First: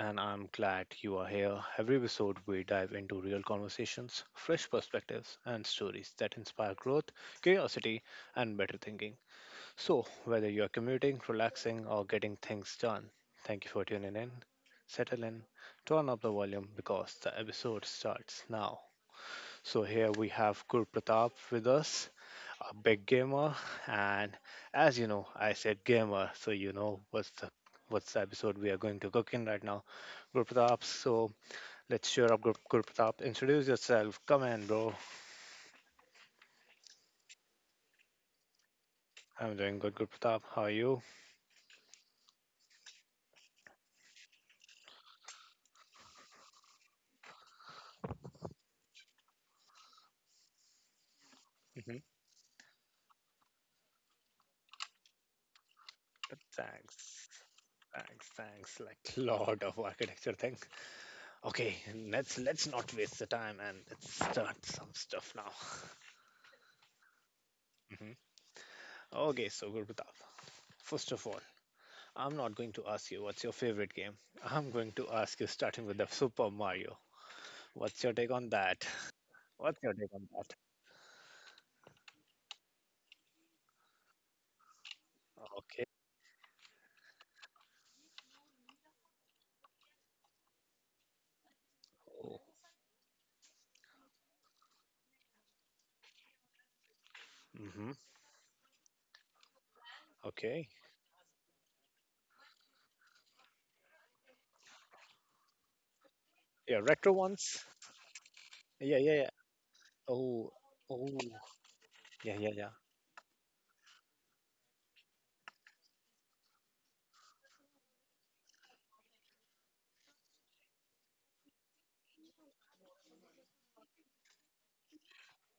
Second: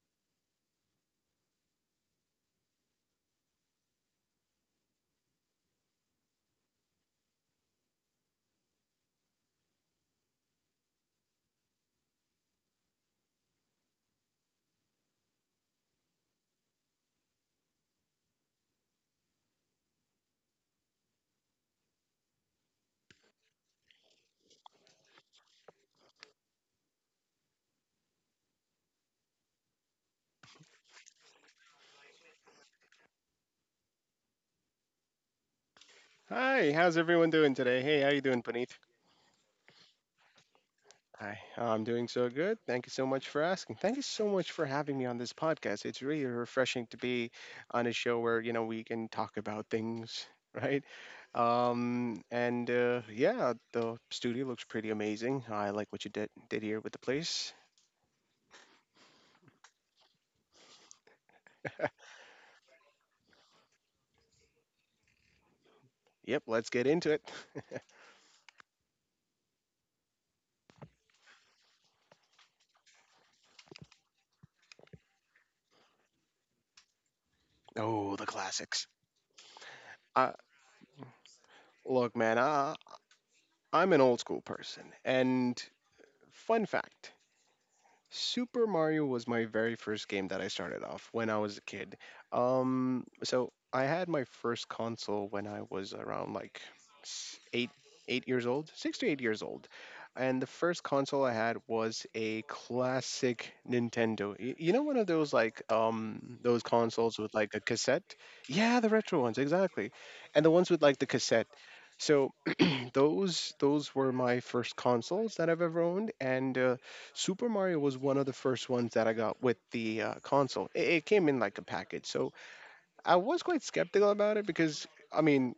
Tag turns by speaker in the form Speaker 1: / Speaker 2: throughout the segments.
Speaker 1: and I'm glad you are here. Every episode we dive into real conversations, fresh perspectives, and stories that inspire growth, curiosity and better thinking. So, whether you're commuting, relaxing or getting things done, thank you for tuning in. Settle in, turn up the volume because the episode starts now. So here we have Gur Pratap with us, a big gamer, and as you know, I said gamer, so you know what's the episode we are going to cook in right now, Gur Pratap. So let's cheer up Gur, Pratap. Introduce yourself. Come in, bro.
Speaker 2: Hi, how's everyone doing today? Hey, how you doing, Puneet?
Speaker 1: I'm doing good, Gur Pratap. How are you?
Speaker 2: Hi, I'm doing so good. Thank you so much for asking. Thank you so much for having me on this podcast. It's really refreshing to be on a show where, we can talk about things, right?
Speaker 1: Hmm.
Speaker 2: And yeah, the studio looks pretty amazing. I like what you did here with
Speaker 1: Thanks.
Speaker 2: the place.
Speaker 1: Thanks, thanks. Like lot of architecture thing. Okay, let's not waste the time, and let's start some stuff now.
Speaker 2: Yep, let's get into it.
Speaker 1: hmm. Okay, so Gurpratap, first of all, I'm not going to ask you what's your favorite game. I'm going to ask you, starting with the Super Mario. What's your
Speaker 2: Oh, the
Speaker 1: take on that?
Speaker 2: classics.
Speaker 1: What's your take on
Speaker 2: Uh,
Speaker 1: that?
Speaker 2: look, man, I'm an old school person. And
Speaker 1: Okay.
Speaker 2: fun fact, Super Mario was my very first game that I started off when I was a kid.
Speaker 1: Oh.
Speaker 2: So I had my first console when I was around like s- eight,
Speaker 1: Mm-hmm.
Speaker 2: 8 years old, 6 to 8 years old, and the
Speaker 1: Okay.
Speaker 2: first console I had was a classic Nintendo. You know, one of those like those
Speaker 1: Yeah, retro
Speaker 2: consoles with like a
Speaker 1: ones.
Speaker 2: cassette. Yeah, the
Speaker 1: Yeah, yeah,
Speaker 2: retro
Speaker 1: yeah.
Speaker 2: ones exactly, and
Speaker 1: Oh,
Speaker 2: the ones with like the
Speaker 1: oh.
Speaker 2: cassette. So
Speaker 1: Yeah, yeah, yeah.
Speaker 2: those were my first consoles that I've ever owned, and Super Mario was one of the first ones that I got with the console. It came in like a package, so I was quite skeptical about it because I mean,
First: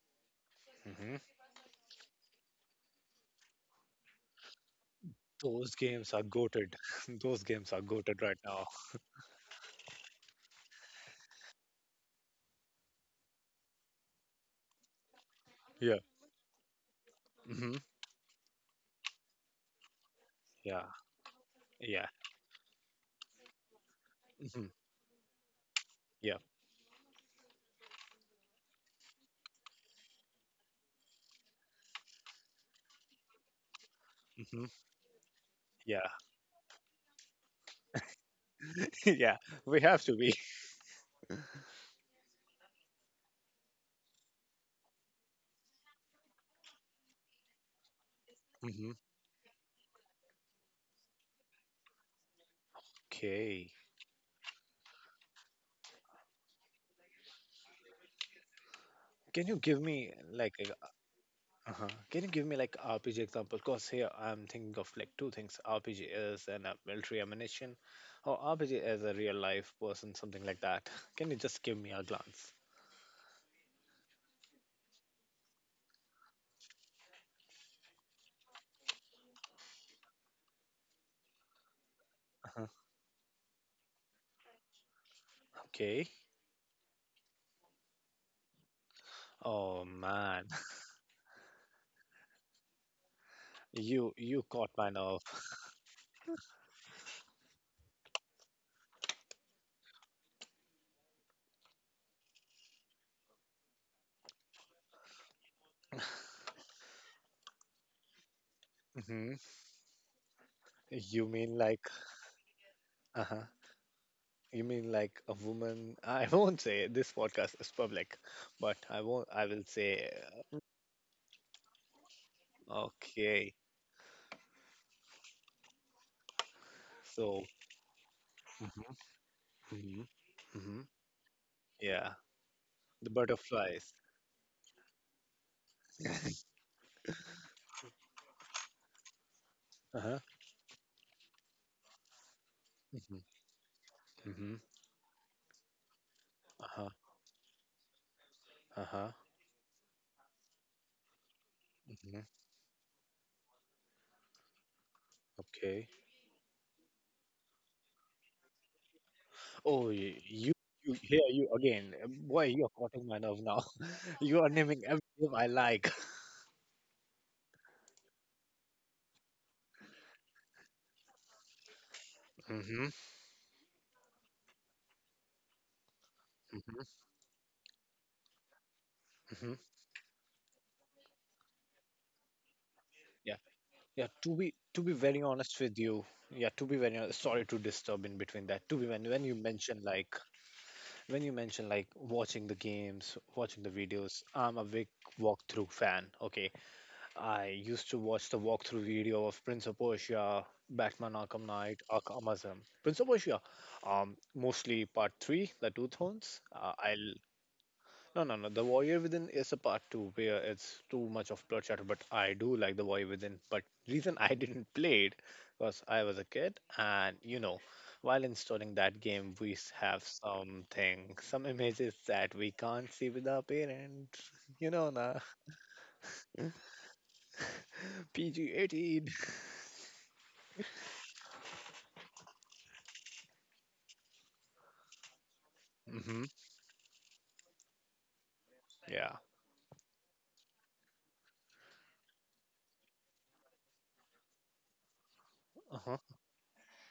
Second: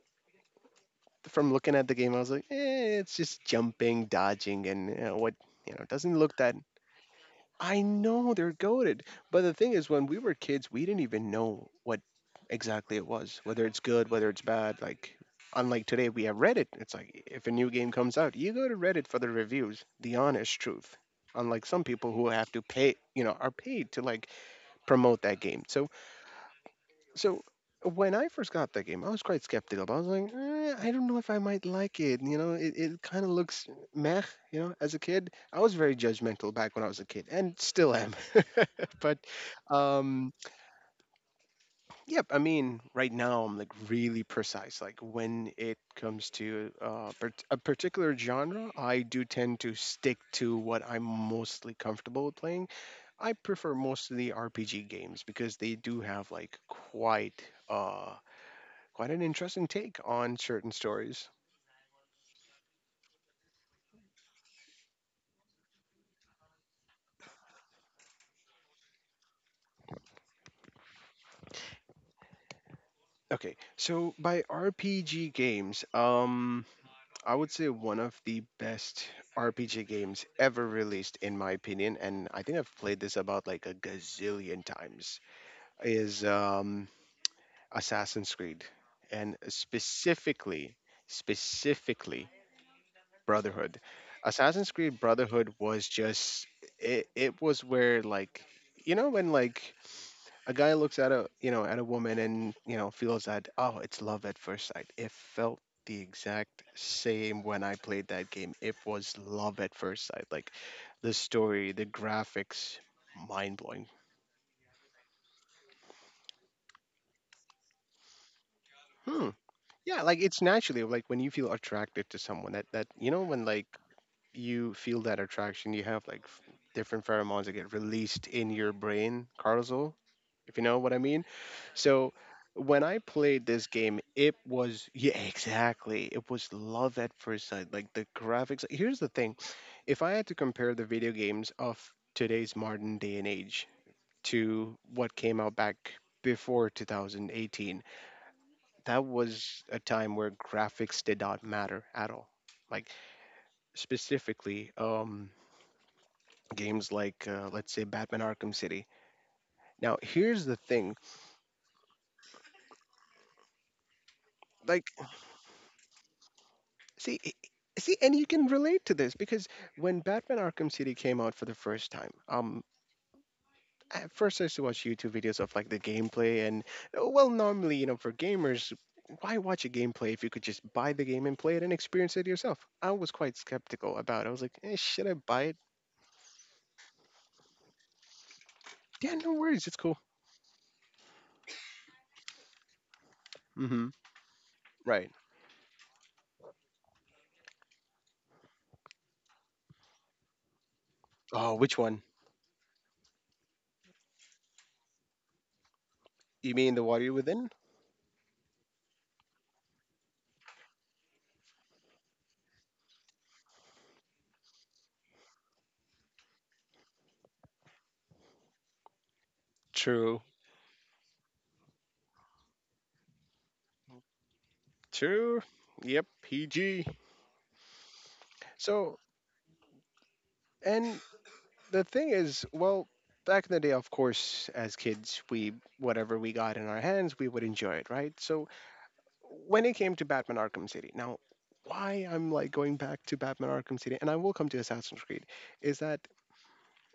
Speaker 1: Mm-hmm.
Speaker 2: from looking at the game, I was like, eh, it's just jumping, dodging, and what
Speaker 1: Those games
Speaker 2: doesn't
Speaker 1: are
Speaker 2: look that.
Speaker 1: goated. Those games are
Speaker 2: I
Speaker 1: goated
Speaker 2: know
Speaker 1: right
Speaker 2: they're
Speaker 1: now.
Speaker 2: goaded. But the thing is, when we were kids, we didn't even know what exactly it was, whether it's good, whether it's bad. Like, unlike
Speaker 1: Yeah.
Speaker 2: today, we have Reddit. It's like if a new
Speaker 1: Mm-hmm.
Speaker 2: game comes out, you go to Reddit for the reviews, the honest
Speaker 1: Yeah.
Speaker 2: truth. Unlike some
Speaker 1: Yeah.
Speaker 2: people who have to pay, are paid to like
Speaker 1: Mm-hmm.
Speaker 2: promote that game. So
Speaker 1: Yeah.
Speaker 2: so when I first got that game, I was quite skeptical. But I was like, eh, I don't know if I might like it. It kind of looks meh. You
Speaker 1: Mm-hmm.
Speaker 2: know, as a kid, I was very
Speaker 1: Yeah.
Speaker 2: judgmental back when I was a kid, and still am. but
Speaker 1: yeah. We have to
Speaker 2: um,
Speaker 1: be.
Speaker 2: yep. I mean, right now I'm like really precise. Like when it comes to a particular genre,
Speaker 1: Mm-hmm.
Speaker 2: I do tend to stick to what I'm mostly comfortable with playing. I
Speaker 1: Okay.
Speaker 2: prefer most of the RPG games because they do have like uh quite an
Speaker 1: Can you
Speaker 2: interesting
Speaker 1: give
Speaker 2: take
Speaker 1: me
Speaker 2: on
Speaker 1: like—
Speaker 2: certain stories.
Speaker 1: uh-huh— can you give me like RPG example? Because here I'm thinking of like two things. RPG is an military ammunition, or RPG is a real life person, something like that. Can you just give me a glance?
Speaker 2: Okay, so by RPG games, I would say one of the best RPG games ever released, in my opinion, and I think
Speaker 1: Uh-huh.
Speaker 2: I've played this about like a gazillion times,
Speaker 1: Okay.
Speaker 2: is Assassin's Creed, and
Speaker 1: Oh man,
Speaker 2: specifically Brotherhood.
Speaker 1: you caught
Speaker 2: Assassin's
Speaker 1: my
Speaker 2: Creed
Speaker 1: nerve.
Speaker 2: Brotherhood was just it. It was where like, when like a guy looks at a you know at a woman and feels that, oh, it's love at first sight. It felt the exact same when I played that game. It was
Speaker 1: Hmm.
Speaker 2: love at first sight. Like the
Speaker 1: You mean
Speaker 2: story, the
Speaker 1: like—
Speaker 2: graphics,
Speaker 1: uh-huh—
Speaker 2: mind blowing.
Speaker 1: you mean like a woman? I won't say it. This podcast is public, but I
Speaker 2: Hmm.
Speaker 1: won't. I will
Speaker 2: Yeah,
Speaker 1: say
Speaker 2: like it's naturally like when you feel attracted to someone, that that when
Speaker 1: okay.
Speaker 2: like you feel that attraction, you have like different
Speaker 1: So.
Speaker 2: pheromones that get released in your
Speaker 1: Hmm,
Speaker 2: brain, cortisol,
Speaker 1: hmm,
Speaker 2: if you know
Speaker 1: hmm.
Speaker 2: what I mean. So
Speaker 1: Yeah,
Speaker 2: when I
Speaker 1: the
Speaker 2: played this
Speaker 1: butterflies.
Speaker 2: game, it was, yeah, exactly. It was love at first sight. Like the graphics. Here's the thing. If I had to compare the video games of today's modern day
Speaker 1: Mm-hmm.
Speaker 2: and age
Speaker 1: Mm-hmm.
Speaker 2: to what came out back before
Speaker 1: Uh-huh.
Speaker 2: 2018, that
Speaker 1: Uh-huh.
Speaker 2: was a time where graphics did not matter at
Speaker 1: Mm-hmm.
Speaker 2: all. Like specifically,
Speaker 1: Okay.
Speaker 2: games like, let's say, Batman Arkham City.
Speaker 1: Oh,
Speaker 2: Now,
Speaker 1: y-
Speaker 2: here's
Speaker 1: you,
Speaker 2: the thing.
Speaker 1: you, here you again. Boy, you are cutting my nerve now. you are naming
Speaker 2: Like
Speaker 1: every name I like.
Speaker 2: See, i- see, and you can relate to this because when Batman Arkham City came out for the first time,
Speaker 1: Mm-hmm.
Speaker 2: at first I used to watch YouTube videos of like the gameplay, and
Speaker 1: Mm-hmm.
Speaker 2: well, normally, for gamers, why
Speaker 1: Mm-hmm.
Speaker 2: watch a gameplay if you could just buy the game and play it and experience it yourself? I was quite
Speaker 1: Yeah.
Speaker 2: skeptical
Speaker 1: Yeah.
Speaker 2: about it. I
Speaker 1: To
Speaker 2: was
Speaker 1: be,
Speaker 2: like, eh,
Speaker 1: to be
Speaker 2: should I
Speaker 1: very
Speaker 2: buy it?
Speaker 1: honest with you. Yeah. To be very honest, sorry to disturb in between that. To be when,
Speaker 2: Yeah,
Speaker 1: when
Speaker 2: no
Speaker 1: you
Speaker 2: worries, it's
Speaker 1: mention
Speaker 2: cool.
Speaker 1: like, when you mention like watching the games, watching the
Speaker 2: Mm-hmm.
Speaker 1: videos, I'm a big
Speaker 2: Right.
Speaker 1: walkthrough fan. Okay. I used to watch the walkthrough video of Prince of Persia, Batman Arkham
Speaker 2: Oh, which
Speaker 1: Knight,
Speaker 2: one?
Speaker 1: Arkham Asylum. Prince of Persia, mostly part three, the Two Thrones.
Speaker 2: You mean the Water
Speaker 1: I'll
Speaker 2: Within?
Speaker 1: No, no, no. The Warrior Within is a part two where it's too much of bloodshed, but I do like the Warrior Within. But reason I didn't play it was I was a kid, and you know, while installing that game, we have
Speaker 2: True.
Speaker 1: something, some images that we can't see with our parents. You know, na.
Speaker 2: True. Yep. PG.
Speaker 1: PG
Speaker 2: So,
Speaker 1: eighteen.
Speaker 2: and the thing is, well, back in the day, of course, as kids, we whatever we got in our hands, we would enjoy it, right? So
Speaker 1: Yeah.
Speaker 2: when it came to Batman Arkham City, now why I'm like going back to Batman Arkham City, and I will come to Assassin's Creed, is
Speaker 1: Uh-huh.
Speaker 2: that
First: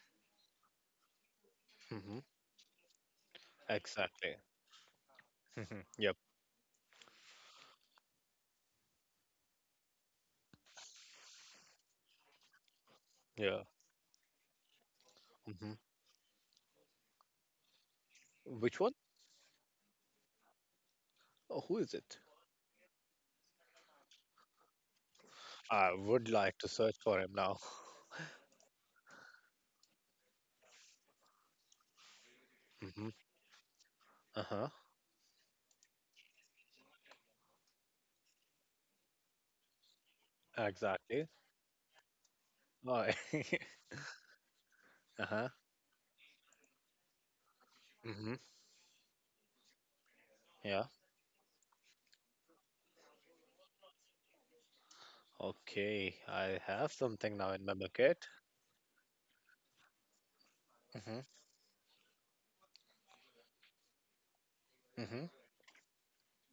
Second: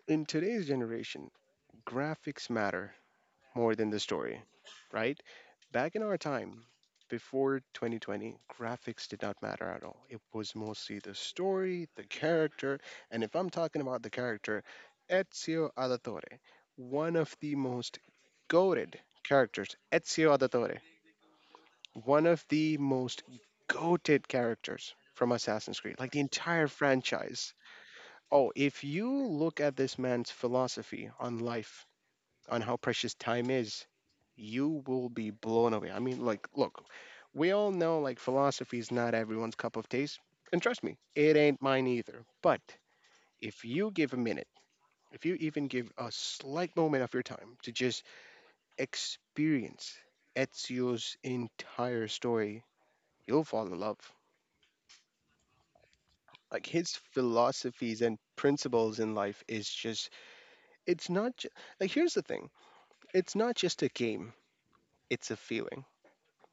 Speaker 2: in today's generation,
Speaker 1: Hmm.
Speaker 2: graphics matter more than the
Speaker 1: Exactly.
Speaker 2: story, right?
Speaker 1: Hmm.
Speaker 2: Back in
Speaker 1: Yep.
Speaker 2: our time, before 2020, graphics did not matter at all. It was mostly the story, the character. And if I'm
Speaker 1: Yeah.
Speaker 2: talking about the character, Ezio
Speaker 1: Hmm.
Speaker 2: Auditore, one of the most
Speaker 1: Which one?
Speaker 2: goated characters, Ezio Auditore,
Speaker 1: Oh, who is it?
Speaker 2: one of the most goated characters from Assassin's
Speaker 1: I
Speaker 2: Creed, like the
Speaker 1: would like
Speaker 2: entire
Speaker 1: to search for him
Speaker 2: franchise.
Speaker 1: now.
Speaker 2: Oh, if you look at this man's philosophy on life, on how
Speaker 1: hmm.
Speaker 2: precious time is,
Speaker 1: Uh-huh.
Speaker 2: you will be blown away. I mean, like, look, we all know like philosophy is not everyone's cup of taste, and trust me,
Speaker 1: Exactly.
Speaker 2: it ain't mine either. But
Speaker 1: Oh,
Speaker 2: if you give a minute, if you
Speaker 1: uh-huh.
Speaker 2: even give a slight moment of your time to just
Speaker 1: Hmm.
Speaker 2: experience
Speaker 1: Yeah.
Speaker 2: Ezio's entire story, you'll fall in love.
Speaker 1: Okay. I
Speaker 2: Like
Speaker 1: have
Speaker 2: his
Speaker 1: something now in my
Speaker 2: philosophies and
Speaker 1: bucket.
Speaker 2: principles in life is just, it's
Speaker 1: Hmm,
Speaker 2: not, like, here's the thing, it's not just a game,
Speaker 1: hmm.
Speaker 2: it's a feeling.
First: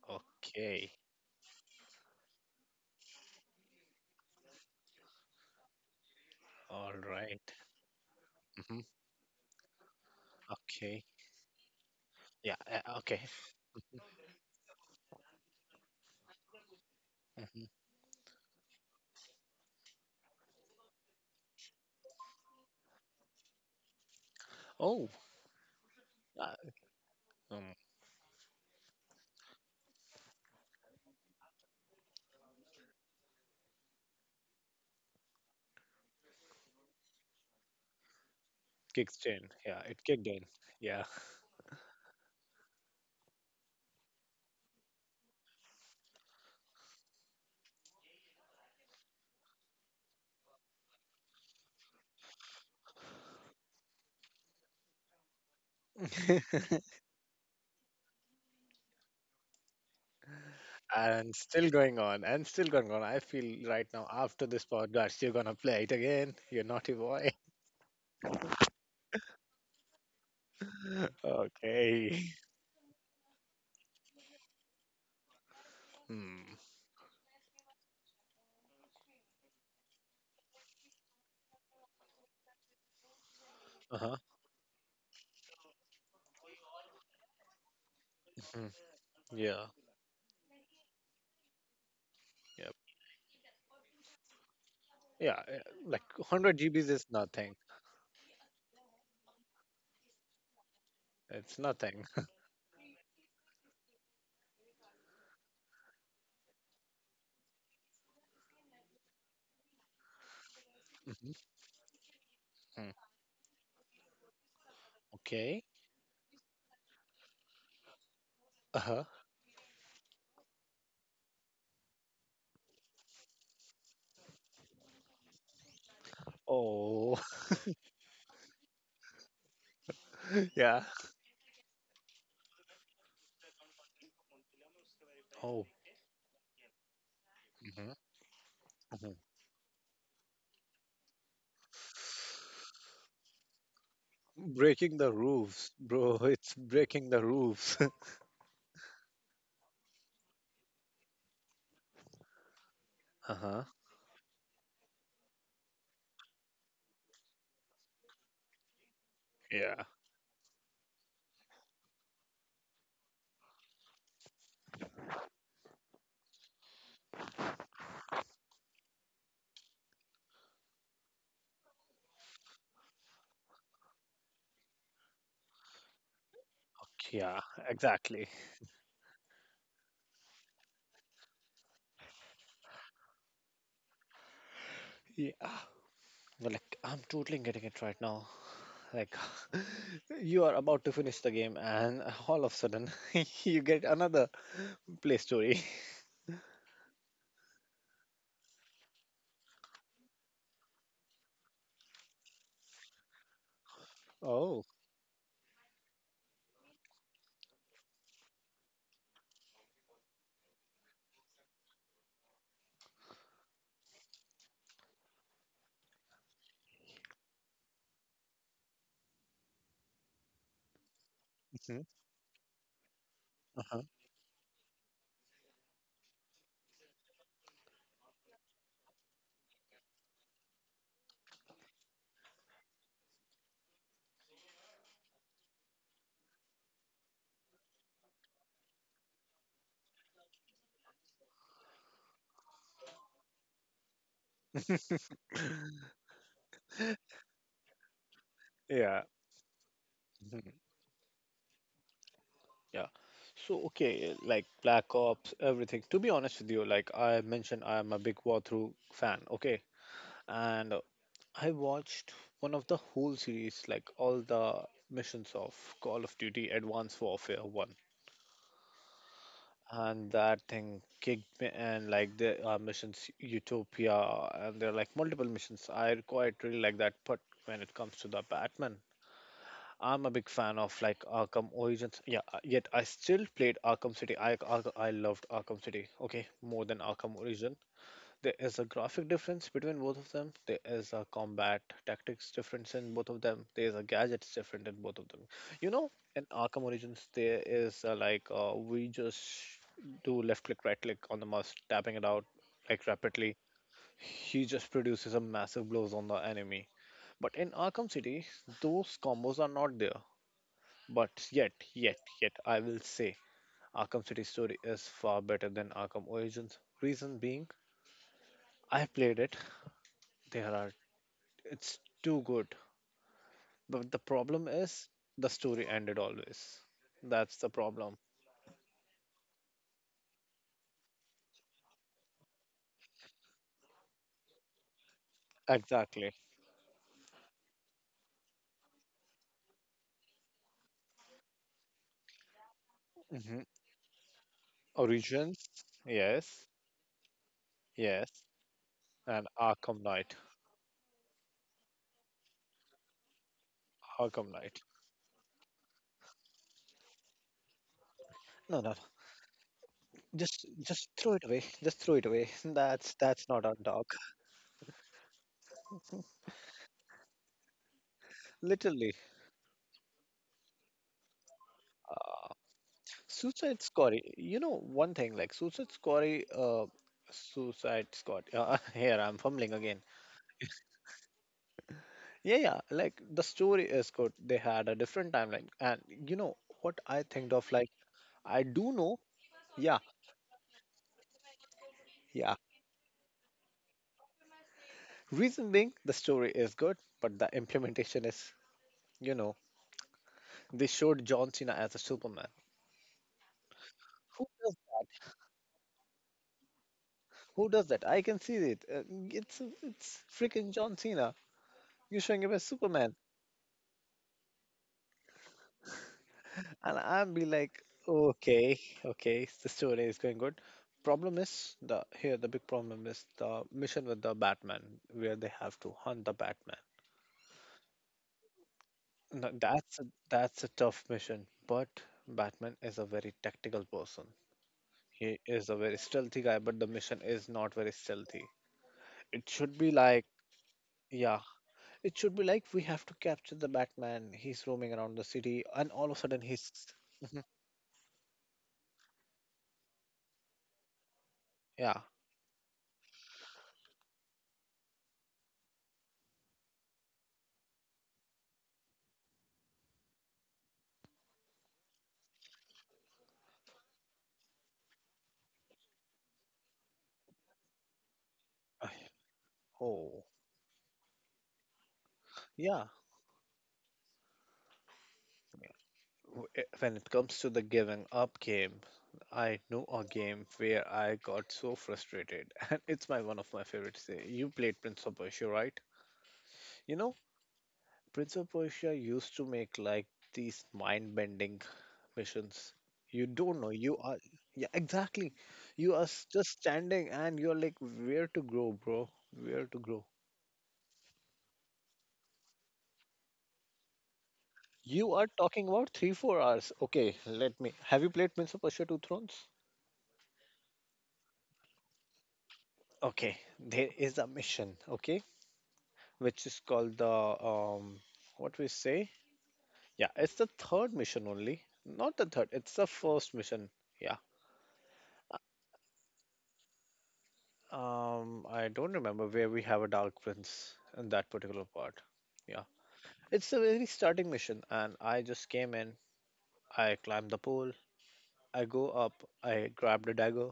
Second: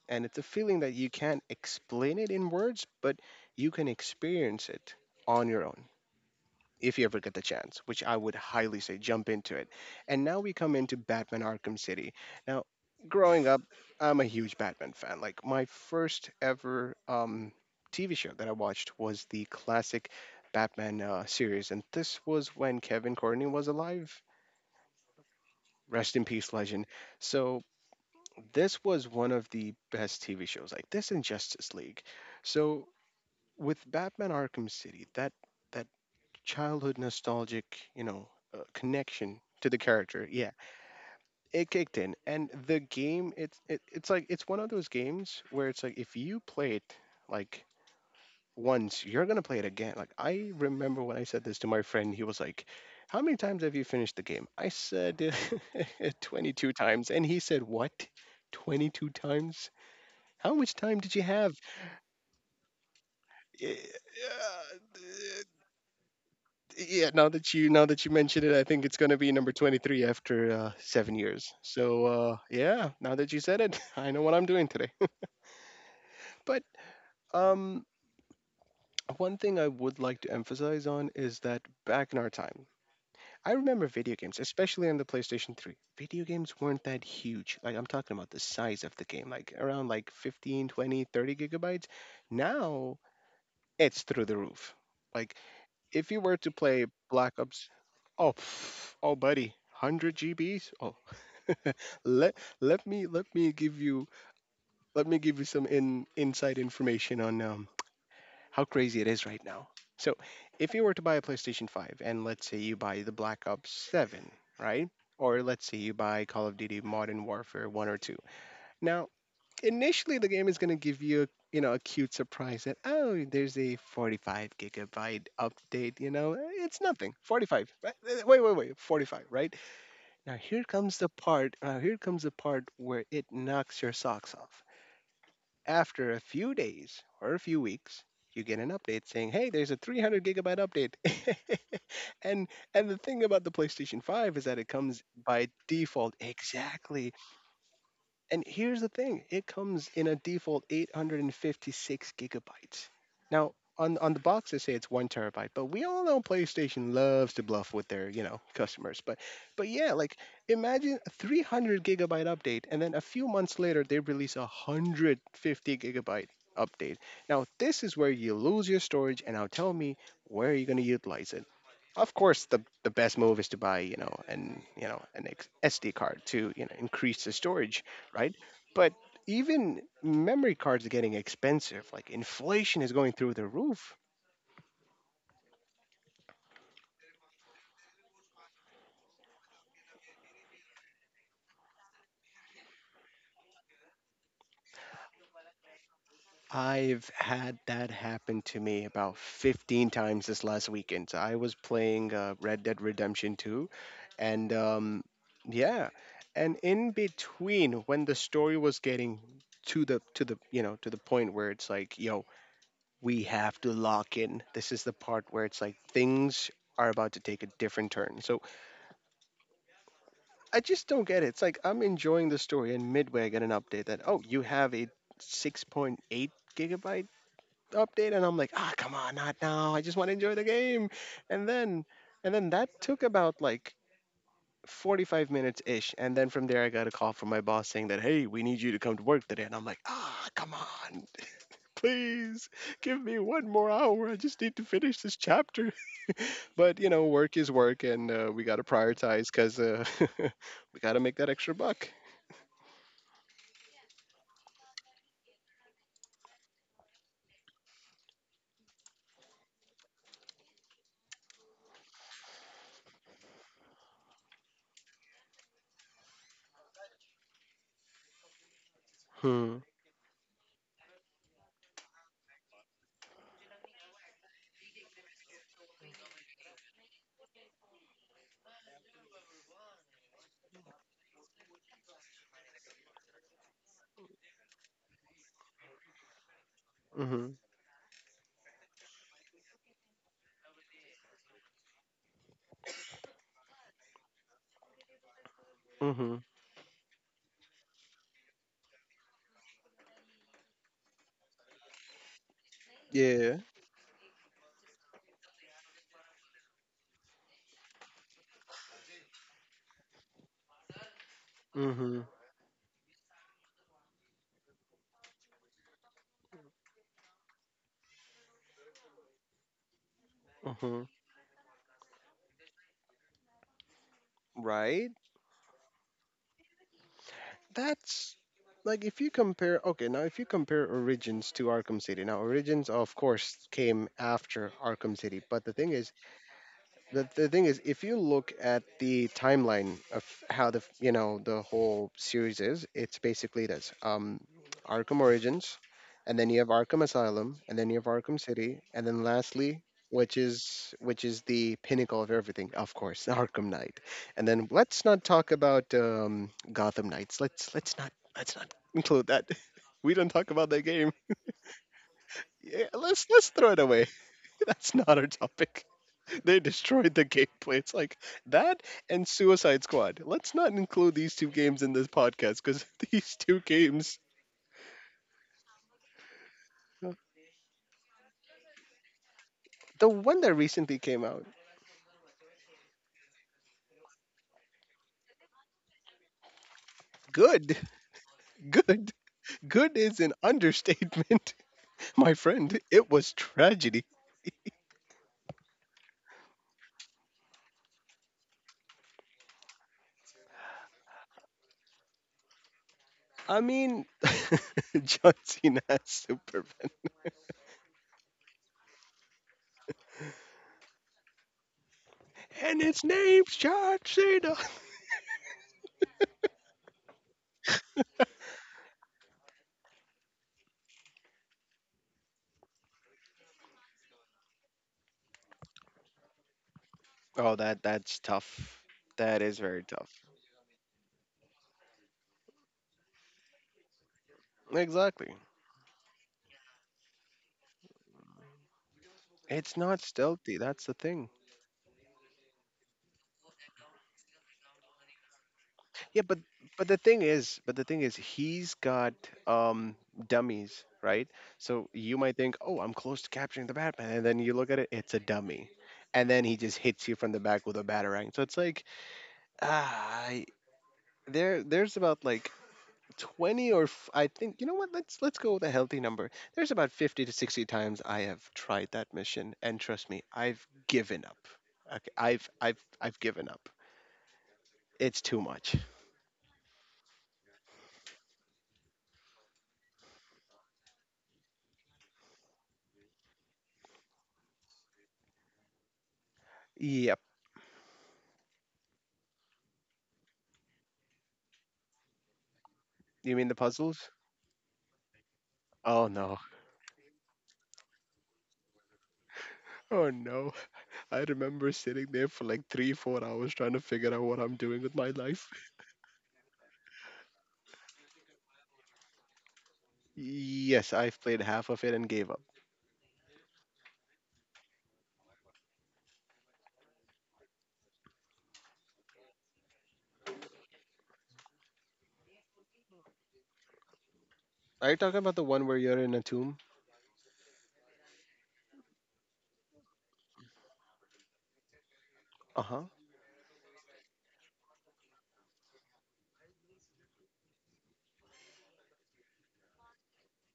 Speaker 2: And it's a feeling
Speaker 1: Okay.
Speaker 2: that you can't explain it in words, but you can experience it on your own
Speaker 1: All
Speaker 2: if you ever get the
Speaker 1: right.
Speaker 2: chance, which I would
Speaker 1: Mm-hmm.
Speaker 2: highly say jump into it. And now we come into
Speaker 1: Okay.
Speaker 2: Batman Arkham City.
Speaker 1: Yeah.
Speaker 2: Now,
Speaker 1: Okay.
Speaker 2: growing up, I'm a huge Batman fan. Like, my first ever
Speaker 1: hmm.
Speaker 2: TV show that I watched was the classic Batman series. And this was when Kevin Courtney was alive.
Speaker 1: Oh.
Speaker 2: Rest in peace,
Speaker 1: Uh,
Speaker 2: legend. So,
Speaker 1: um,
Speaker 2: this was one of the best TV shows, like this and Justice League. So with Batman Arkham City, that that childhood nostalgic, you know,
Speaker 1: kicks
Speaker 2: connection
Speaker 1: in.
Speaker 2: to the
Speaker 1: Yeah. It
Speaker 2: character,
Speaker 1: kicked in.
Speaker 2: yeah,
Speaker 1: Yeah.
Speaker 2: it kicked in. And the game, it's like it's one of those games where it's like if you play it like once, you're gonna play it again. Like I remember when I said this to my friend, he was like, "How many times have you finished the game?" I said 22 times, and he said, "What? 22 times? How much time did you
Speaker 1: And
Speaker 2: have?"
Speaker 1: still going on, and still going on. I feel right
Speaker 2: Eh,
Speaker 1: now after this
Speaker 2: uh,
Speaker 1: podcast, you're gonna play it again. You're naughty
Speaker 2: Yeah,
Speaker 1: boy.
Speaker 2: now that you mention it, I think it's gonna be number 23 after seven years. So
Speaker 1: Okay.
Speaker 2: yeah, now that you said it, I know what I'm doing today.
Speaker 1: Hmm.
Speaker 2: But um, one thing I would like to emphasize on is that back in our time, I remember video
Speaker 1: Uh-huh.
Speaker 2: games, especially on the PlayStation 3. Video games weren't that huge. Like I'm talking about the
Speaker 1: Mhm.
Speaker 2: size of the game, like
Speaker 1: Yeah.
Speaker 2: around like 15, 20, 30 gigabytes.
Speaker 1: Yep.
Speaker 2: Now it's through the roof. Like
Speaker 1: Yeah. Yeah. Like,
Speaker 2: if you were to
Speaker 1: 100
Speaker 2: play
Speaker 1: GBs is
Speaker 2: Black
Speaker 1: nothing.
Speaker 2: Ops, oh, pff, oh, buddy, 100 GBs. Oh,
Speaker 1: It's nothing.
Speaker 2: let let me let me give you let me give you some in inside information on how crazy it is right now. So, if you were to buy a
Speaker 1: Mhm.
Speaker 2: PlayStation 5, and let's say you
Speaker 1: Mm.
Speaker 2: buy the Black Ops 7, right? Or
Speaker 1: Okay.
Speaker 2: let's say you buy Call of Duty Modern Warfare 1 or 2.
Speaker 1: Uh-huh.
Speaker 2: Now, initially the game is going to give you, you know a cute surprise that, oh, there's a 45 gigabyte update. Eh, it's nothing,
Speaker 1: Oh.
Speaker 2: 45, right? Eh, wait wait wait, 45, right? Now here
Speaker 1: Yeah.
Speaker 2: comes the part, where it knocks your socks off.
Speaker 1: Oh.
Speaker 2: After a few days or a few
Speaker 1: Mhm,
Speaker 2: weeks you get an update
Speaker 1: mhm.
Speaker 2: saying, hey, there's a 300 gigabyte update. and and the thing about the PlayStation 5 is that it
Speaker 1: Breaking
Speaker 2: comes
Speaker 1: the
Speaker 2: by
Speaker 1: roofs,
Speaker 2: default,
Speaker 1: bro. It's breaking
Speaker 2: exactly.
Speaker 1: the roofs.
Speaker 2: And here's the thing, it comes in a default 856 gigabytes. Now,
Speaker 1: Uh-huh.
Speaker 2: on the box they say it's one terabyte, but we all know PlayStation loves to bluff with their, customers. But
Speaker 1: Yeah.
Speaker 2: yeah, like imagine a 300 gigabyte update, and then a few months later they release a 150 gigabyte update. Now this is where you lose your storage, and now tell me, where are you going to utilize it? Of course the best move is to buy, an, SD card to, increase the
Speaker 1: Yeah,
Speaker 2: storage,
Speaker 1: exactly.
Speaker 2: right? But even memory cards are getting expensive. Like inflation is going through the roof.
Speaker 1: Yeah. Well, like, I'm totally getting it right now. Like, you are about to finish the game, and all of a sudden you get another play story.
Speaker 2: I've had that happen to me about 15 times this last weekend. So I was playing Red Dead Redemption 2, and
Speaker 1: oh.
Speaker 2: yeah, and in between when the story was getting to the point where it's like, yo, we have to lock in. This is the part where it's like things are about to take a different turn. So I just don't get it. It's like I'm
Speaker 1: Mhm.
Speaker 2: enjoying the story, and midway I get an
Speaker 1: Uh-huh.
Speaker 2: update that oh, you have a 6.8 gigabyte update, and I'm like, ah, come on, not now. I just want to enjoy the game. And then, and then that took about like 45 minutes ish, and then from there I got a call from my boss saying that hey, we need you to come to work today, and I'm like, ah, come on, please give me 1 more hour. I just need to finish this chapter. But work is work, and we got to
Speaker 1: Yeah.
Speaker 2: prioritize because
Speaker 1: Mhm.
Speaker 2: we got to make that extra buck.
Speaker 1: Yeah. So, okay, like Black Ops, everything, to be honest with you, like I mentioned, I'm a big walkthrough fan, okay, and I watched one of the whole series, like all the missions of Call of Duty Advanced Warfare 1,
Speaker 2: Mhm.
Speaker 1: and that thing kicked me, and like the missions Utopia, and there are like multiple missions I quite really like that. But when it comes to the Batman, I'm a big fan of like Arkham Origins, yeah, yet I still played Arkham City. I loved Arkham City, okay, more than Arkham
Speaker 2: Mhm.
Speaker 1: Origin. There is a graphic difference between both of them. There is a combat tactics difference in both of them. There is a gadgets different in both of them. You know,
Speaker 2: Mhm.
Speaker 1: in Arkham Origins, there is like we just do left click, right click on the mouse, tapping it out like
Speaker 2: Yeah.
Speaker 1: rapidly. He just produces a massive blows on the enemy. But in Arkham City, those combos are not there. But yet, yet,
Speaker 2: Mhm.
Speaker 1: yet, I will say Arkham City story is far better than Arkham Origins. Reason being, I have played it. There are
Speaker 2: Mhm.
Speaker 1: It's too good. But the problem
Speaker 2: Right.
Speaker 1: is the story ended always. That's the problem.
Speaker 2: That's like if you compare. Okay, now if you compare Origins to Arkham City. Now Origins, of course, came after Arkham City, but the thing is,
Speaker 1: Exactly.
Speaker 2: the thing is if you look at the timeline of how the the whole series is, it's
Speaker 1: Hmm.
Speaker 2: basically this Arkham
Speaker 1: Origins,
Speaker 2: Origins, and then you have
Speaker 1: yes,
Speaker 2: Arkham Asylum, and then you have
Speaker 1: yes,
Speaker 2: Arkham City, and then
Speaker 1: and
Speaker 2: lastly,
Speaker 1: Arkham
Speaker 2: which
Speaker 1: Knight.
Speaker 2: is which is the pinnacle of everything, of course, Arkham Knight. And
Speaker 1: Arkham
Speaker 2: then
Speaker 1: Knight.
Speaker 2: let's not talk about Gotham Knights. Let's not
Speaker 1: No, no, no.
Speaker 2: include that. We don't talk
Speaker 1: Just,
Speaker 2: about that
Speaker 1: just
Speaker 2: game.
Speaker 1: throw it away. Just throw it away.
Speaker 2: Yeah,
Speaker 1: That's
Speaker 2: let's
Speaker 1: not
Speaker 2: throw
Speaker 1: on
Speaker 2: it away.
Speaker 1: dog.
Speaker 2: That's not our topic. They destroyed the gameplay. It's like that.
Speaker 1: Literally.
Speaker 2: And Suicide Squad, let's not include these 2 games in this
Speaker 1: Uh,
Speaker 2: podcast because these two
Speaker 1: Suicide Squad.
Speaker 2: games,
Speaker 1: You know one thing, like Suicide Squad. Uh, Suicide Squad. Here I'm fumbling again.
Speaker 2: the one that recently came out,
Speaker 1: Yeah, yeah. Like the story is good. They had a different timeline. And you know what I think of?
Speaker 2: good,
Speaker 1: Like, I do
Speaker 2: good,
Speaker 1: know.
Speaker 2: good
Speaker 1: Yeah,
Speaker 2: is an understatement, my
Speaker 1: yeah.
Speaker 2: friend. It was tragedy.
Speaker 1: Reason being, the story is good, but the implementation is, you know, they showed John Cena as a Superman.
Speaker 2: I mean,
Speaker 1: Who does that?
Speaker 2: John Cena as Superman,
Speaker 1: Who does that? I can see it. It's freaking John Cena. You're showing him as
Speaker 2: and its
Speaker 1: Superman.
Speaker 2: name's John Cena.
Speaker 1: And I'll be like, okay, okay, the story is going good. Problem is the here the big problem is the mission with the Batman, where they have to hunt the Batman.
Speaker 2: Oh, that's tough. That
Speaker 1: No,
Speaker 2: is very tough.
Speaker 1: that's a tough mission, but Batman is a very tactical person.
Speaker 2: Exactly.
Speaker 1: He is a very stealthy guy, but the mission is not very stealthy. It
Speaker 2: It's
Speaker 1: should be
Speaker 2: not
Speaker 1: like,
Speaker 2: stealthy. That's the thing.
Speaker 1: yeah, it should be like we have to capture the Batman. He's roaming around the city, and all of
Speaker 2: Yeah,
Speaker 1: a
Speaker 2: but
Speaker 1: sudden he's—
Speaker 2: but the thing
Speaker 1: Mhm.
Speaker 2: is, but the thing is, he's got um dummies, right? So
Speaker 1: Yeah.
Speaker 2: you might think, oh, I'm close to capturing the Batman, and then you look at it, it's a dummy, and then he just hits you from the back with a batarang. So it's like, ah, I- there's about like 20 or I think you know what? Let's go with a healthy number. There's about 50 to 60 times I have tried that mission, and trust me,
Speaker 1: oh,
Speaker 2: I've given up. Okay, I've I've
Speaker 1: yeah.
Speaker 2: I've given up. It's too much.
Speaker 1: When it comes to the giving up game, I know a game where I got so frustrated, and it's my one of my favorites. You played Prince of Persia, right? You know,
Speaker 2: Yep.
Speaker 1: Prince of Persia used to make like these mind-bending missions. You
Speaker 2: You mean the
Speaker 1: don't know. You
Speaker 2: puzzles?
Speaker 1: are— yeah, exactly. You are
Speaker 2: Oh no.
Speaker 1: just standing, and you're like, where to grow, bro? Where to grow?
Speaker 2: Oh no. I remember sitting there for like three, four hours trying to figure out what I'm doing with my
Speaker 1: You are
Speaker 2: life.
Speaker 1: talking about 3, 4 hours. Okay, let me. Have you played Prince of Persia Two Thrones?
Speaker 2: Yes, I've played half of it and gave up.
Speaker 1: Okay, there is a mission. Okay, which is called the um, what we say? Yeah, it's the third mission only, not the third. It's the first mission. Yeah.
Speaker 2: Are you talking about the one where you're in a tomb?
Speaker 1: I don't remember where we have a Dark Prince in that particular part.
Speaker 2: Uh
Speaker 1: Yeah,
Speaker 2: huh.
Speaker 1: it's the very starting mission, and I just came in. I climbed the pole. I go up. I grabbed a dagger,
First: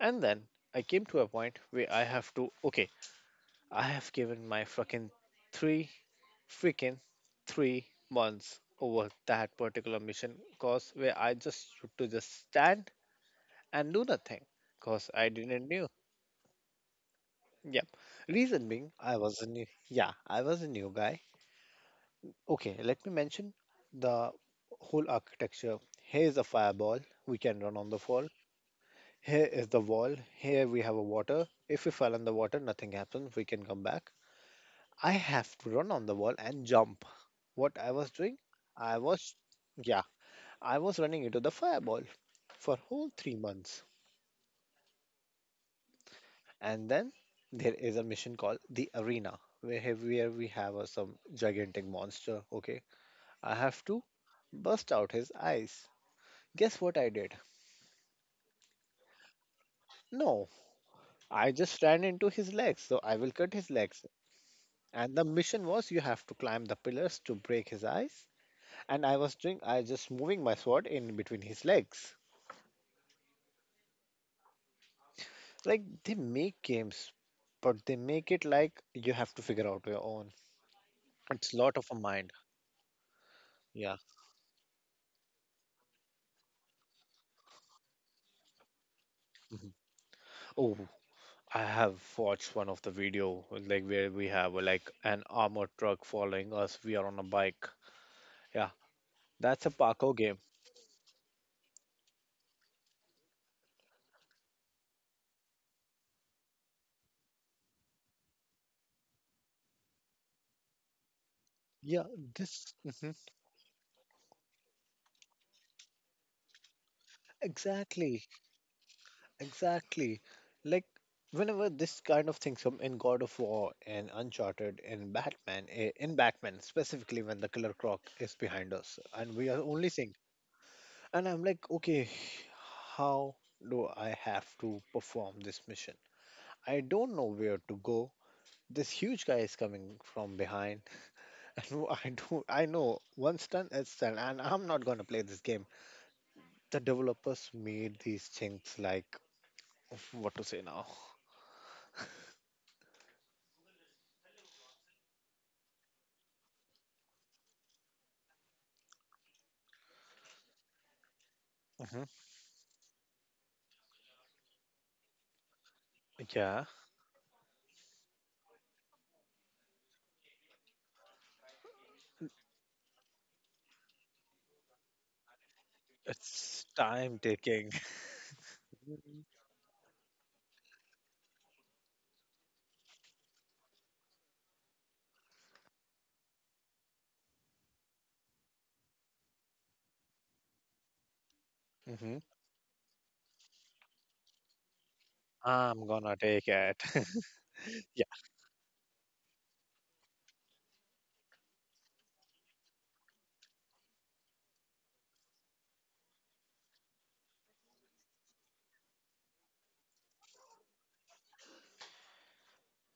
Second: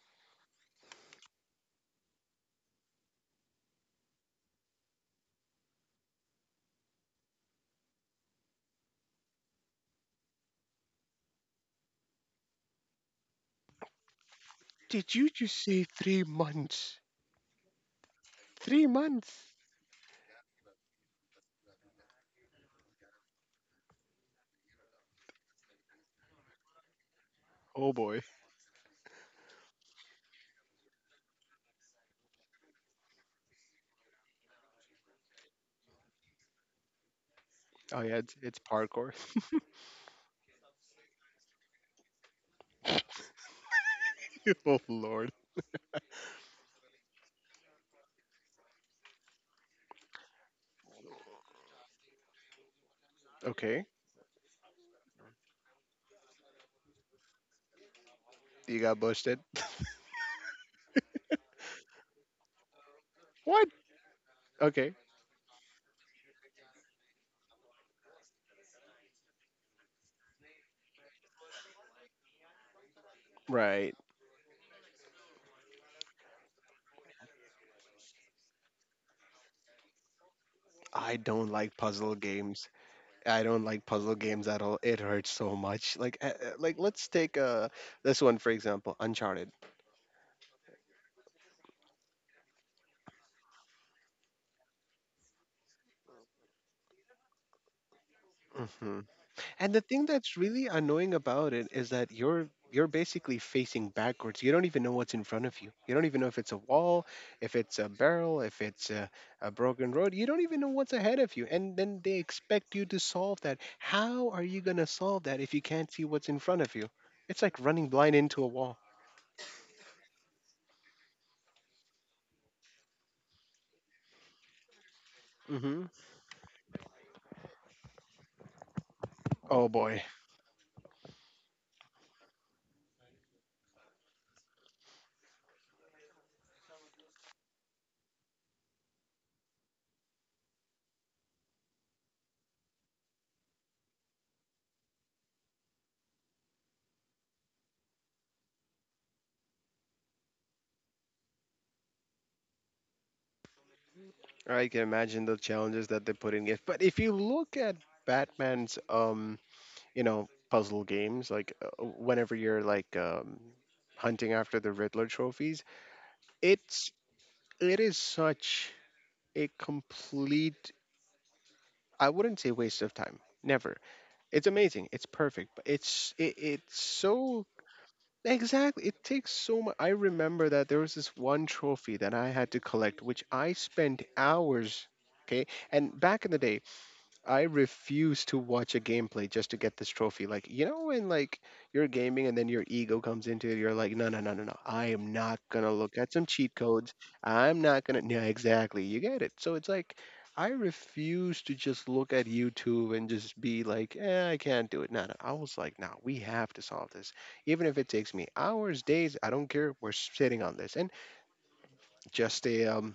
Speaker 1: and then I came to a point where I have to. Okay, I have given my fucking three freaking 3 months over that particular mission cause where I just used to just stand and do nothing cause
Speaker 2: Did
Speaker 1: I
Speaker 2: you just
Speaker 1: didn't
Speaker 2: say
Speaker 1: knew.
Speaker 2: 3 months?
Speaker 1: Yep. Reason
Speaker 2: Three
Speaker 1: being I was a
Speaker 2: months?
Speaker 1: new yeah, I was a new guy. Okay, let me mention the whole architecture. Here is a fireball we can run on
Speaker 2: Oh
Speaker 1: the
Speaker 2: boy.
Speaker 1: wall. Here is the wall. Here we have a water. If we fall in the water, nothing happens. We can come back. I have to run on the wall and jump. What I
Speaker 2: Oh
Speaker 1: was
Speaker 2: yeah,
Speaker 1: doing,
Speaker 2: it's
Speaker 1: I
Speaker 2: parkour.
Speaker 1: was, yeah, I was running into the fireball for whole 3 months.
Speaker 2: Oh lord.
Speaker 1: And then there is a mission called the arena, where we have some gigantic monster. Okay, I have
Speaker 2: Okay.
Speaker 1: to bust out his eyes. Guess what I did?
Speaker 2: You got busted.
Speaker 1: No, I just ran into his legs, so I will cut his
Speaker 2: What?
Speaker 1: legs.
Speaker 2: Okay.
Speaker 1: And the mission was you have to climb the pillars to break his eyes. And I was doing, I just moving my sword in between his legs.
Speaker 2: Right.
Speaker 1: Like they make games, but they make it like you have to figure out your own.
Speaker 2: I don't
Speaker 1: It's
Speaker 2: like
Speaker 1: lot of a
Speaker 2: puzzle
Speaker 1: mind.
Speaker 2: games. I don't like
Speaker 1: Yeah.
Speaker 2: puzzle games at all. It hurts so much. Like let's take this one for example, Uncharted.
Speaker 1: Mhm. Oh, I have watched one of the video like where we have like an armored truck following us. We are on a bike. Yeah,
Speaker 2: Hmm.
Speaker 1: that's a
Speaker 2: And the thing
Speaker 1: parkour
Speaker 2: that's
Speaker 1: game.
Speaker 2: really annoying about it is that you're basically facing backwards. You don't even know what's in front of you. You don't even know if it's a wall, if it's a barrel, if it's a broken road. You don't even know what's ahead of you. And then
Speaker 1: Yeah,
Speaker 2: they
Speaker 1: this.
Speaker 2: expect you to
Speaker 1: Mhm.
Speaker 2: solve that. How are you going to solve that if you can't see what's in front of you? It's like running blind
Speaker 1: Exactly,
Speaker 2: into a wall.
Speaker 1: exactly. Like whenever this kind of things come in God of War and Uncharted and Batman,
Speaker 2: Hmm.
Speaker 1: in Batman specifically when the Killer Croc is behind us and we are
Speaker 2: Oh
Speaker 1: only
Speaker 2: boy,
Speaker 1: seeing, and I'm like, okay, how do I have to perform this mission? I don't know where to go. This huge guy is coming from behind. And I know one stun is done, and I'm not gonna play this game. The developers made these things, like, what to say now.
Speaker 2: I can imagine the challenges that they put in. If- But if you look at Batman's you know puzzle games like
Speaker 1: Hmm.
Speaker 2: whenever you're like hunting after the Riddler trophies.
Speaker 1: Yeah,
Speaker 2: It's it is such a complete, I wouldn't say waste of time. Never. It's amazing. It's perfect. But
Speaker 1: it's
Speaker 2: it's
Speaker 1: time
Speaker 2: so
Speaker 1: taking.
Speaker 2: exactly it takes so much. I remember that there was this one trophy that I had to collect which I spent hours, okay, and back in the day I refuse to watch a gameplay just to get this trophy. Like, you know, when like you're
Speaker 1: Hmm.
Speaker 2: gaming and then your ego comes into it, you're like, no. I am not gonna
Speaker 1: I'm
Speaker 2: look at
Speaker 1: gonna
Speaker 2: some
Speaker 1: take
Speaker 2: cheat
Speaker 1: it.
Speaker 2: codes. I'm not gonna.
Speaker 1: Yeah.
Speaker 2: Yeah, exactly. You get it. So it's like, I refuse to just look at YouTube and just be like, eh, I can't do it. No, no. I was like, no, we have to solve this, even if it takes me hours, days. I don't care. We're sitting on this, and just a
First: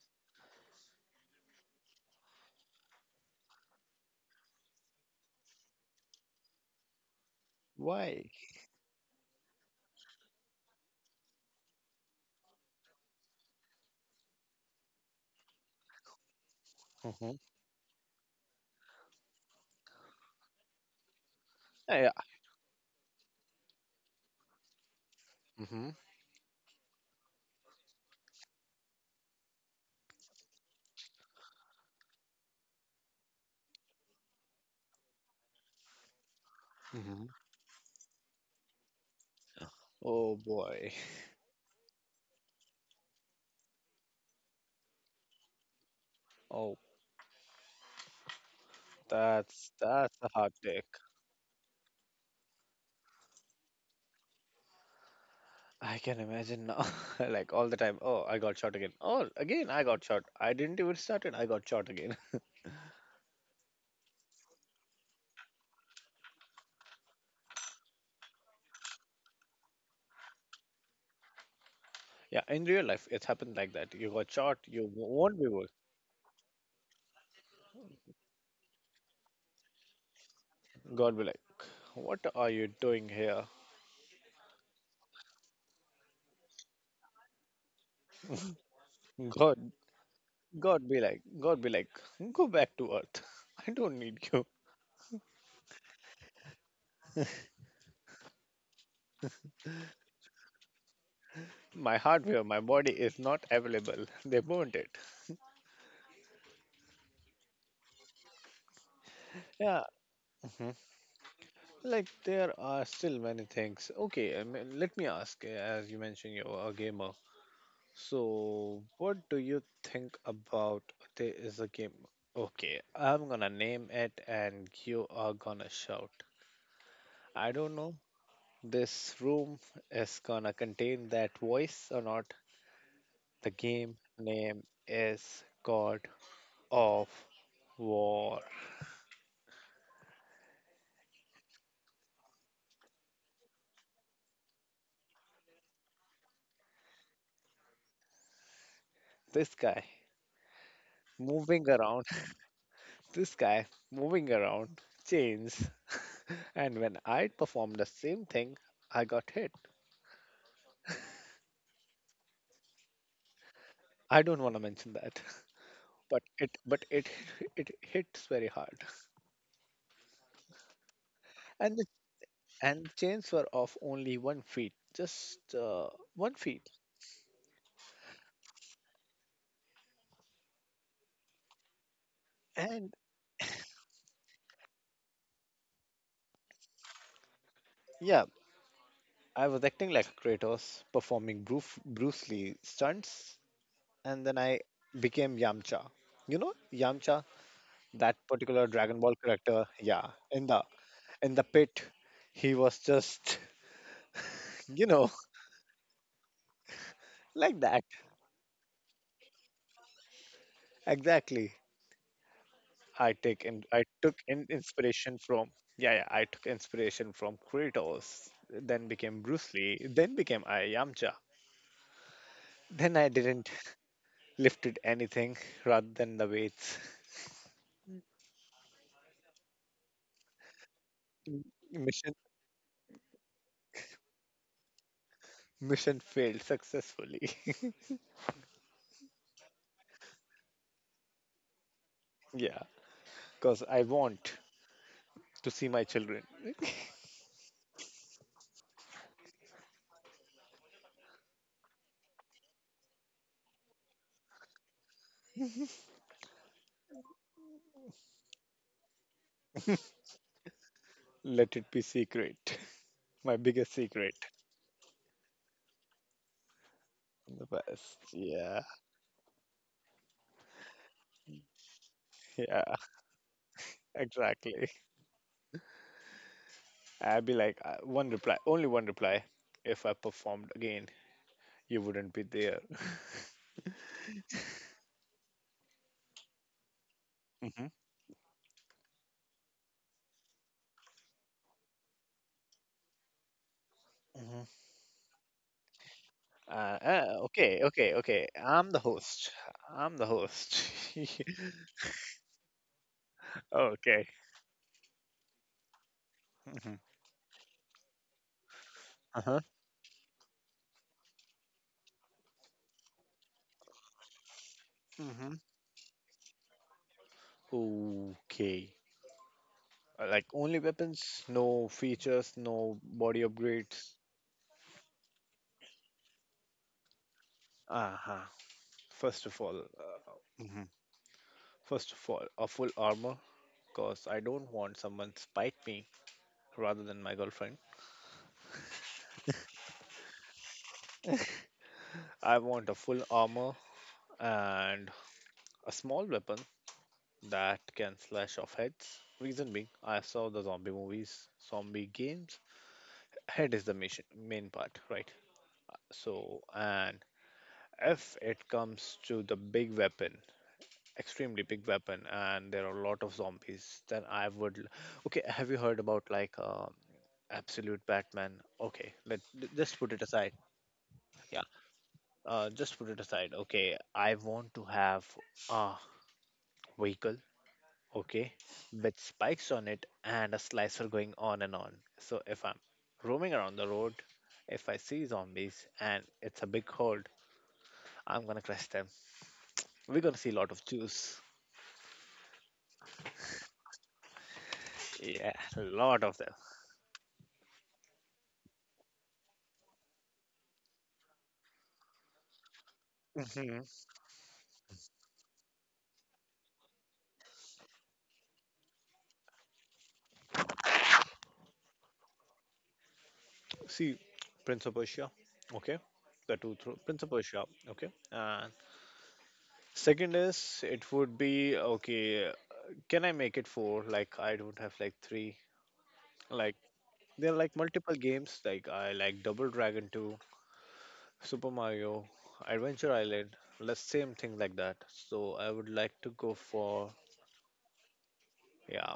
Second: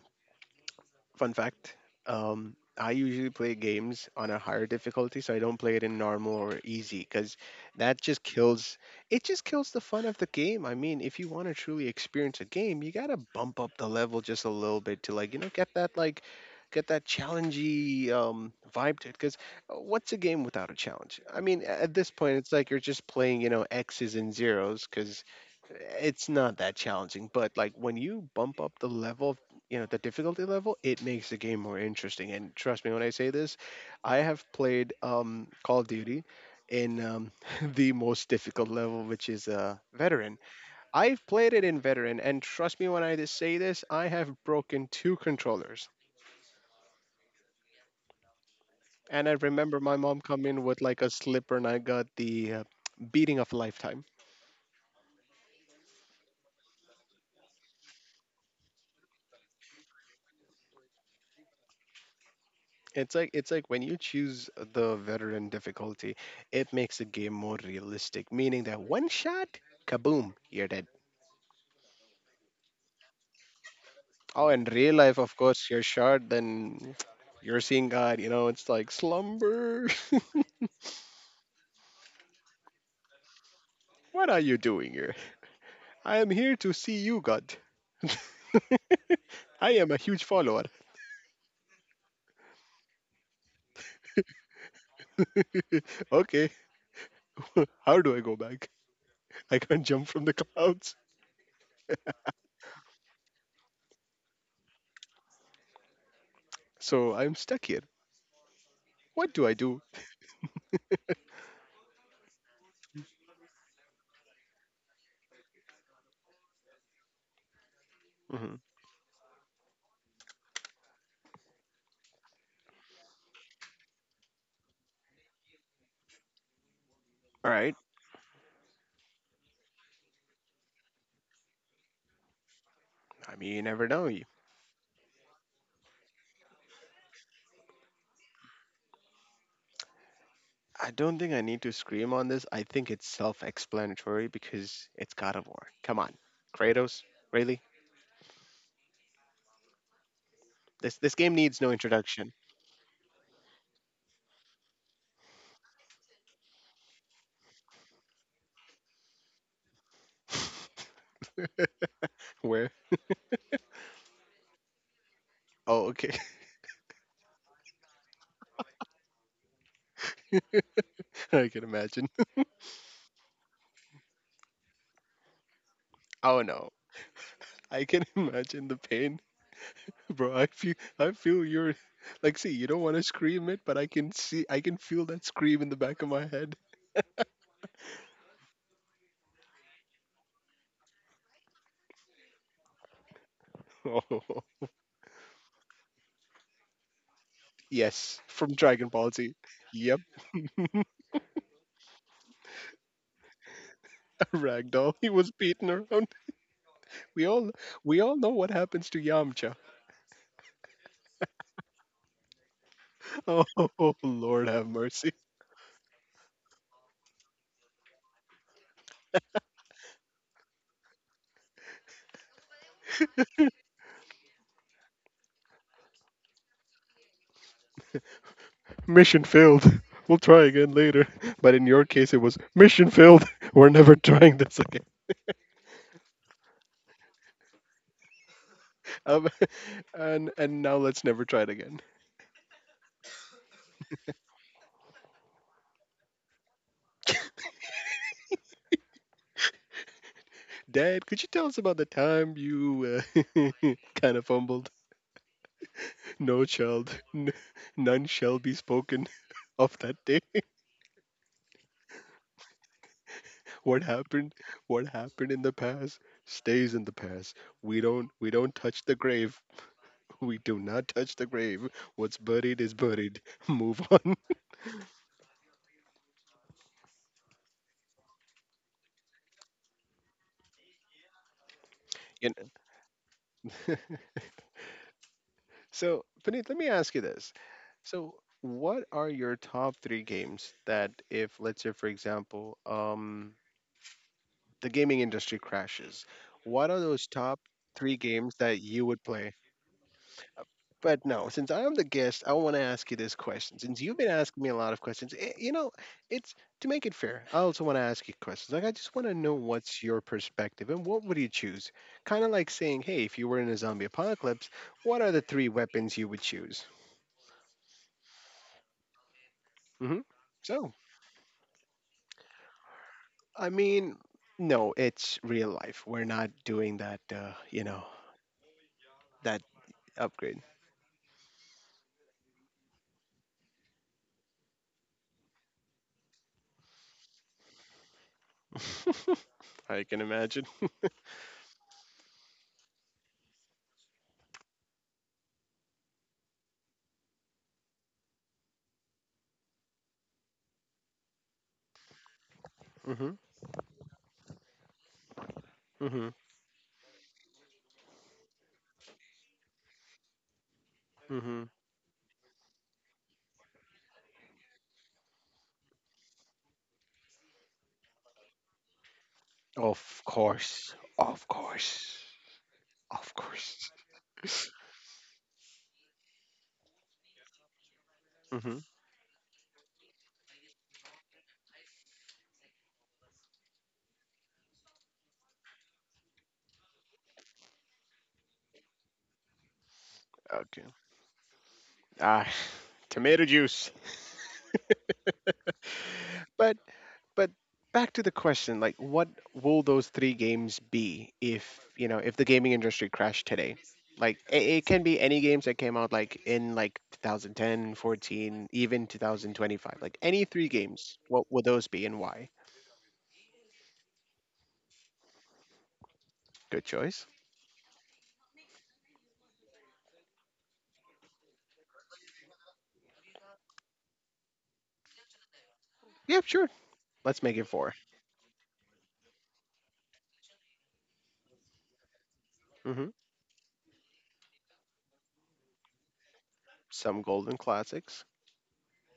Speaker 2: fun fact, I usually play games on a higher difficulty, so I don't play it in normal or easy because that just
Speaker 1: Why?
Speaker 2: kills it just kills the fun of the game. I mean, if you want to truly experience a game, you gotta bump up the level just a little bit to like, get that like get that
Speaker 1: Hmm.
Speaker 2: challengey vibe to it because what's a game without a challenge? I mean, at
Speaker 1: Yeah.
Speaker 2: this
Speaker 1: Yeah.
Speaker 2: point it's like you're just playing, you know, x's and zeros because
Speaker 1: Hmm.
Speaker 2: it's not that challenging. But like when you bump up the level, you know, the difficulty level, it makes the game more interesting. And trust me when I say this, I have played Call of Duty in
Speaker 1: Hmm.
Speaker 2: the most difficult level, which is veteran.
Speaker 1: Oh boy.
Speaker 2: I've played it in veteran, and trust me when I just say this, I have broken 2 controllers,
Speaker 1: Oh,
Speaker 2: and I
Speaker 1: that's
Speaker 2: remember my
Speaker 1: that's
Speaker 2: mom
Speaker 1: a hard
Speaker 2: coming with
Speaker 1: take.
Speaker 2: like a slipper, and I got the beating of a lifetime.
Speaker 1: I can imagine now, like, all the time. Oh, I got shot again. Oh, again, I got shot. I didn't even start it. I got shot again.
Speaker 2: It's like, it's like when you choose the veteran difficulty, it makes the game more realistic, meaning that one shot, kaboom, you're dead.
Speaker 1: Yeah, in real life, it's happened like that. You got
Speaker 2: Oh,
Speaker 1: shot.
Speaker 2: in
Speaker 1: You
Speaker 2: real life, of
Speaker 1: won't be
Speaker 2: course,
Speaker 1: work.
Speaker 2: you're short, then you're seeing God, you know, it's like slumber.
Speaker 1: God be like, what are you doing here?
Speaker 2: What are you doing here? I am here to see you, God. I
Speaker 1: God,
Speaker 2: am a huge follower.
Speaker 1: God be like, go back to Earth. I don't need you.
Speaker 2: Okay, how do I go back? I can't jump from the clouds.
Speaker 1: My hardware, my body is not available. They burned it.
Speaker 2: So I'm stuck here. What do I do?
Speaker 1: Yeah. Mhm. Like, there are still many things. Okay, I mean, let me ask. As you mentioned, you're a gamer.
Speaker 2: Hmm.
Speaker 1: So, what do you think about there is a game? Okay, I'm gonna name it and you are gonna shout.
Speaker 2: All
Speaker 1: I
Speaker 2: right.
Speaker 1: don't know this room is gonna contain that voice or not.
Speaker 2: I
Speaker 1: The
Speaker 2: mean, you never
Speaker 1: game
Speaker 2: know. You-
Speaker 1: name is God of War.
Speaker 2: I don't think I need to scream on this. I think it's self-explanatory because it's God of War. Come on, Kratos. Really?
Speaker 1: This guy
Speaker 2: This game needs
Speaker 1: moving
Speaker 2: no
Speaker 1: around,
Speaker 2: introduction.
Speaker 1: this guy moving around chains. And when I performed the same thing, I got hit.
Speaker 2: Where?
Speaker 1: I don't want to mention that,
Speaker 2: Oh, okay.
Speaker 1: but it it hits very hard.
Speaker 2: I can
Speaker 1: And the,
Speaker 2: imagine.
Speaker 1: chains were of only 1 feet, just one
Speaker 2: Oh
Speaker 1: feet
Speaker 2: no. I can imagine the pain, bro. I feel your, like, see, you don't
Speaker 1: And
Speaker 2: want to scream it, but I can see, I can feel that scream in the back of my head.
Speaker 1: yeah, I was acting like a Kratos, performing Bruce Lee stunts, and
Speaker 2: Oh,
Speaker 1: then I became Yamcha. You know, Yamcha, that
Speaker 2: yes, from
Speaker 1: particular
Speaker 2: Dragon
Speaker 1: Dragon
Speaker 2: Ball
Speaker 1: Ball
Speaker 2: Z.
Speaker 1: character.
Speaker 2: Yep,
Speaker 1: Yeah. In the, pit, he was just you
Speaker 2: ragdoll. He
Speaker 1: know,
Speaker 2: was beaten around. We all
Speaker 1: like that.
Speaker 2: we all know what happens to Yamcha.
Speaker 1: Exactly. I
Speaker 2: Oh,
Speaker 1: take and I took
Speaker 2: Lord
Speaker 1: in
Speaker 2: have mercy.
Speaker 1: inspiration from... Yeah, yeah, I took inspiration from Kratos, then became Bruce Lee, then became I Yamcha. Then I didn't lifted anything rather than the weights.
Speaker 2: Mission failed. We'll try again later.
Speaker 1: M-
Speaker 2: But in your case,
Speaker 1: Mission
Speaker 2: it was mission failed. We're never trying this again.
Speaker 1: mission failed successfully.
Speaker 2: Um, and now let's never try it again.
Speaker 1: Yeah, because I want to see my children.
Speaker 2: Dad, could you tell us about the time you uh, kind of fumbled? No, child, none shall be spoken of that day.
Speaker 1: Let it be secret. My biggest
Speaker 2: What
Speaker 1: secret.
Speaker 2: happened? What happened in the past stays in the past.
Speaker 1: The
Speaker 2: We
Speaker 1: best.
Speaker 2: don't we don't
Speaker 1: Yeah,
Speaker 2: touch the grave. We do not touch the grave. What's buried is
Speaker 1: yeah,
Speaker 2: buried. Move on.
Speaker 1: exactly. I'd be like, one reply, only one reply. If I performed again, you wouldn't be
Speaker 2: You
Speaker 1: there.
Speaker 2: know? So, Puneet, let me ask you this.
Speaker 1: Hmm.
Speaker 2: So, what are your top three games that, if let's say, for example,
Speaker 1: Hmm.
Speaker 2: the gaming industry crashes, what are those top
Speaker 1: Okay, okay,
Speaker 2: three
Speaker 1: okay.
Speaker 2: games that
Speaker 1: I'm the
Speaker 2: you would
Speaker 1: host.
Speaker 2: play?
Speaker 1: I'm the host.
Speaker 2: But no, since I am the guest, I want to ask you this question. Since you've been
Speaker 1: Okay.
Speaker 2: asking me a lot of questions, eh, you know, it's to
Speaker 1: Hmm.
Speaker 2: make it fair. I also want to ask you questions. Like, I just want to know
Speaker 1: Uh-huh.
Speaker 2: what's your perspective and what would you choose? Kind of like saying, hey, if you were in a zombie apocalypse, what are the
Speaker 1: Hmm.
Speaker 2: three weapons you would choose?
Speaker 1: Okay.
Speaker 2: Hmm.
Speaker 1: Like, only
Speaker 2: So,
Speaker 1: weapons, no features, no body
Speaker 2: I mean,
Speaker 1: upgrades.
Speaker 2: no, it's real life. We're not doing that, you know,
Speaker 1: Uh-huh. First
Speaker 2: that
Speaker 1: of all,
Speaker 2: upgrade.
Speaker 1: first of all, a full armor, cause I don't want someone spite me rather than my girlfriend.
Speaker 2: I can imagine.
Speaker 1: I want a full armor and a small weapon that can slash off heads. Reason being, I saw the zombie movies, zombie games.
Speaker 2: Mm-hmm.
Speaker 1: Head is the mission, main part, right?
Speaker 2: Mm-hmm.
Speaker 1: So, and if it comes to the big weapon, extremely
Speaker 2: Mm-hmm.
Speaker 1: big weapon, and there are a lot of zombies, then I would. Okay, have you heard about, like, Absolute Batman? Okay, let just put it
Speaker 2: Of
Speaker 1: aside.
Speaker 2: course. Of
Speaker 1: Yeah,
Speaker 2: course.
Speaker 1: just put it
Speaker 2: Of
Speaker 1: aside.
Speaker 2: course.
Speaker 1: Okay, I want to have a vehicle, okay,
Speaker 2: Mm-hmm.
Speaker 1: with spikes on it and a slicer going on and on. So if I'm roaming around the road, if I see zombies and it's a big horde, I'm gonna crush them. We're gonna see a lot
Speaker 2: Okay.
Speaker 1: of Jews.
Speaker 2: Ah, tomato juice.
Speaker 1: Yeah, a lot of them.
Speaker 2: But but back to the question, like what will those three games be if, you know, if the gaming industry crashed today?
Speaker 1: Mhm.
Speaker 2: Like it can be any games that came out like in like 2010, 14, even 2025. Like any three games, what would those be and why?
Speaker 1: See, Prince of Persia, okay, the two
Speaker 2: Good
Speaker 1: through Prince
Speaker 2: choice.
Speaker 1: of Persia, okay. And second is it would be okay. Can I make it four? Like, I don't have like three.
Speaker 2: Yeah, sure.
Speaker 1: Like,
Speaker 2: Let's
Speaker 1: there are
Speaker 2: make it
Speaker 1: like
Speaker 2: 4.
Speaker 1: multiple games. Like, I like Double Dragon 2, Super Mario,
Speaker 2: Mm-hmm.
Speaker 1: Adventure Island, the same thing like that. So I would like to go for,
Speaker 2: Some golden classics.
Speaker 1: yeah,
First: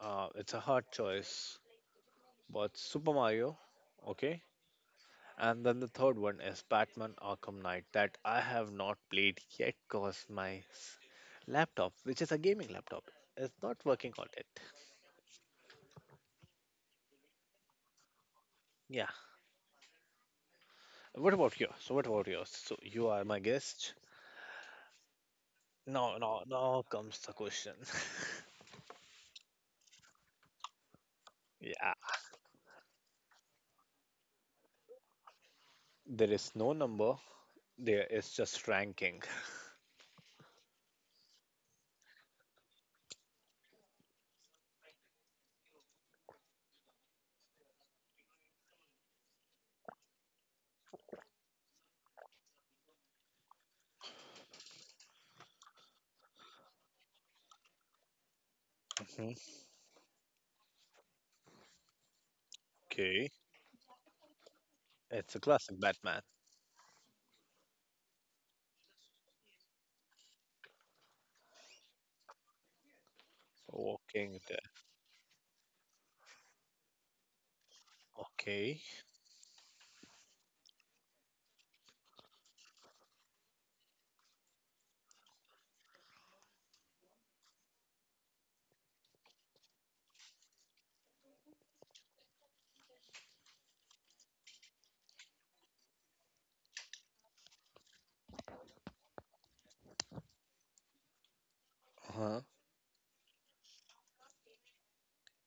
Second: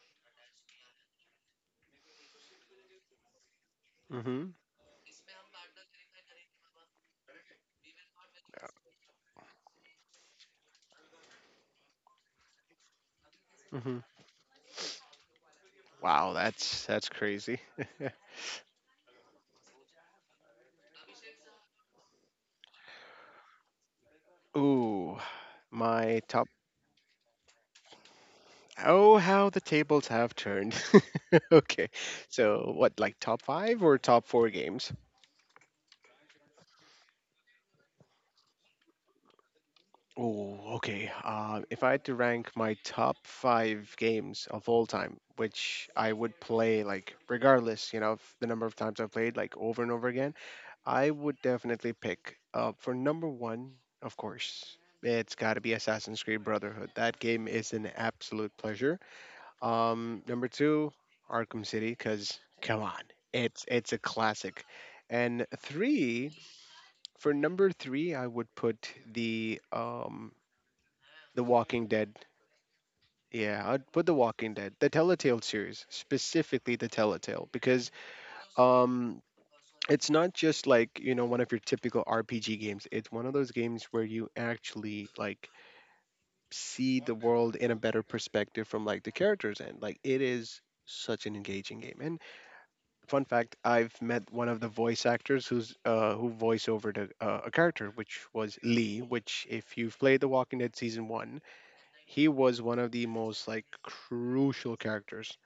Speaker 1: it's a hard choice, but Super Mario, okay.
Speaker 2: Mhm,
Speaker 1: And then the third one is Batman Arkham Knight that I have not played yet because my laptop, which is a gaming laptop, is not
Speaker 2: mhm.
Speaker 1: working on it.
Speaker 2: Wow, that's crazy.
Speaker 1: Yeah. What about yours? So what about yours? So you are my guest.
Speaker 2: Ooh,
Speaker 1: No,
Speaker 2: my
Speaker 1: no,
Speaker 2: top.
Speaker 1: now comes the question.
Speaker 2: Oh, how the tables have turned. Okay,
Speaker 1: Yeah.
Speaker 2: so what, like top five or top four games?
Speaker 1: There is no number. There is just ranking.
Speaker 2: Oh, okay. If I had to rank my top five games of all time, which I would play like regardless, you know, of the number of times I've played, like over and over again, I would definitely pick for number one, of course. It's got to be Assassin's Creed Brotherhood. That game is an absolute pleasure. Number two, Arkham City, because come on,
Speaker 1: Okay,
Speaker 2: it's a classic.
Speaker 1: it's a
Speaker 2: And
Speaker 1: classic Batman.
Speaker 2: three, for number three, I would put the Walking Dead. Yeah, I'd put the
Speaker 1: Walking
Speaker 2: Walking
Speaker 1: there.
Speaker 2: Dead, the Telltale series, specifically the Telltale, because
Speaker 1: Okay.
Speaker 2: um, it's not just like, you know, one of your typical RPG games. It's one of those games where you actually, like, see the world in a better perspective from like the characters end. Like it is such an engaging game. And fun fact, I've met one of the voice actors who's who voice over the, a character, which was Lee. Which, if you've played The Walking Dead season one,
Speaker 1: Uh
Speaker 2: he
Speaker 1: huh.
Speaker 2: was one of the most like crucial characters.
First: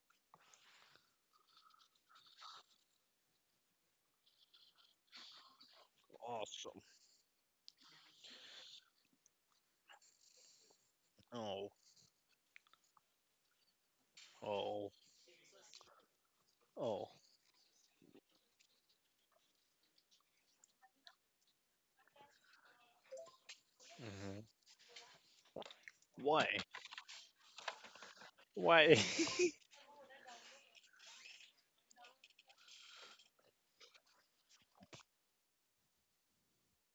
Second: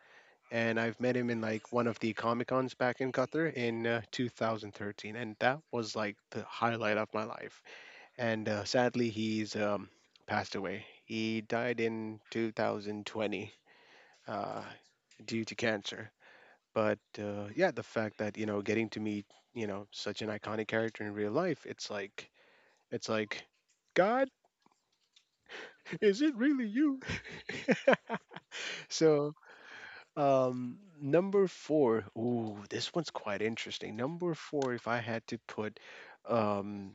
Speaker 2: And I've met him in like one of the Comic Cons back in Qatar in 2013, and that was like the
Speaker 1: Awesome.
Speaker 2: highlight of my life and sadly he's passed away. He
Speaker 1: Oh,
Speaker 2: died in 2020 uh,
Speaker 1: oh,
Speaker 2: due to cancer. But
Speaker 1: oh.
Speaker 2: yeah, the fact that, you know, getting to meet, you know, such an iconic character in real life, it's like, God,
Speaker 1: Mm-hmm.
Speaker 2: is it
Speaker 1: Why?
Speaker 2: really you?
Speaker 1: Why?
Speaker 2: So number four, ooh, this one's quite interesting. Number four, if I had to put um,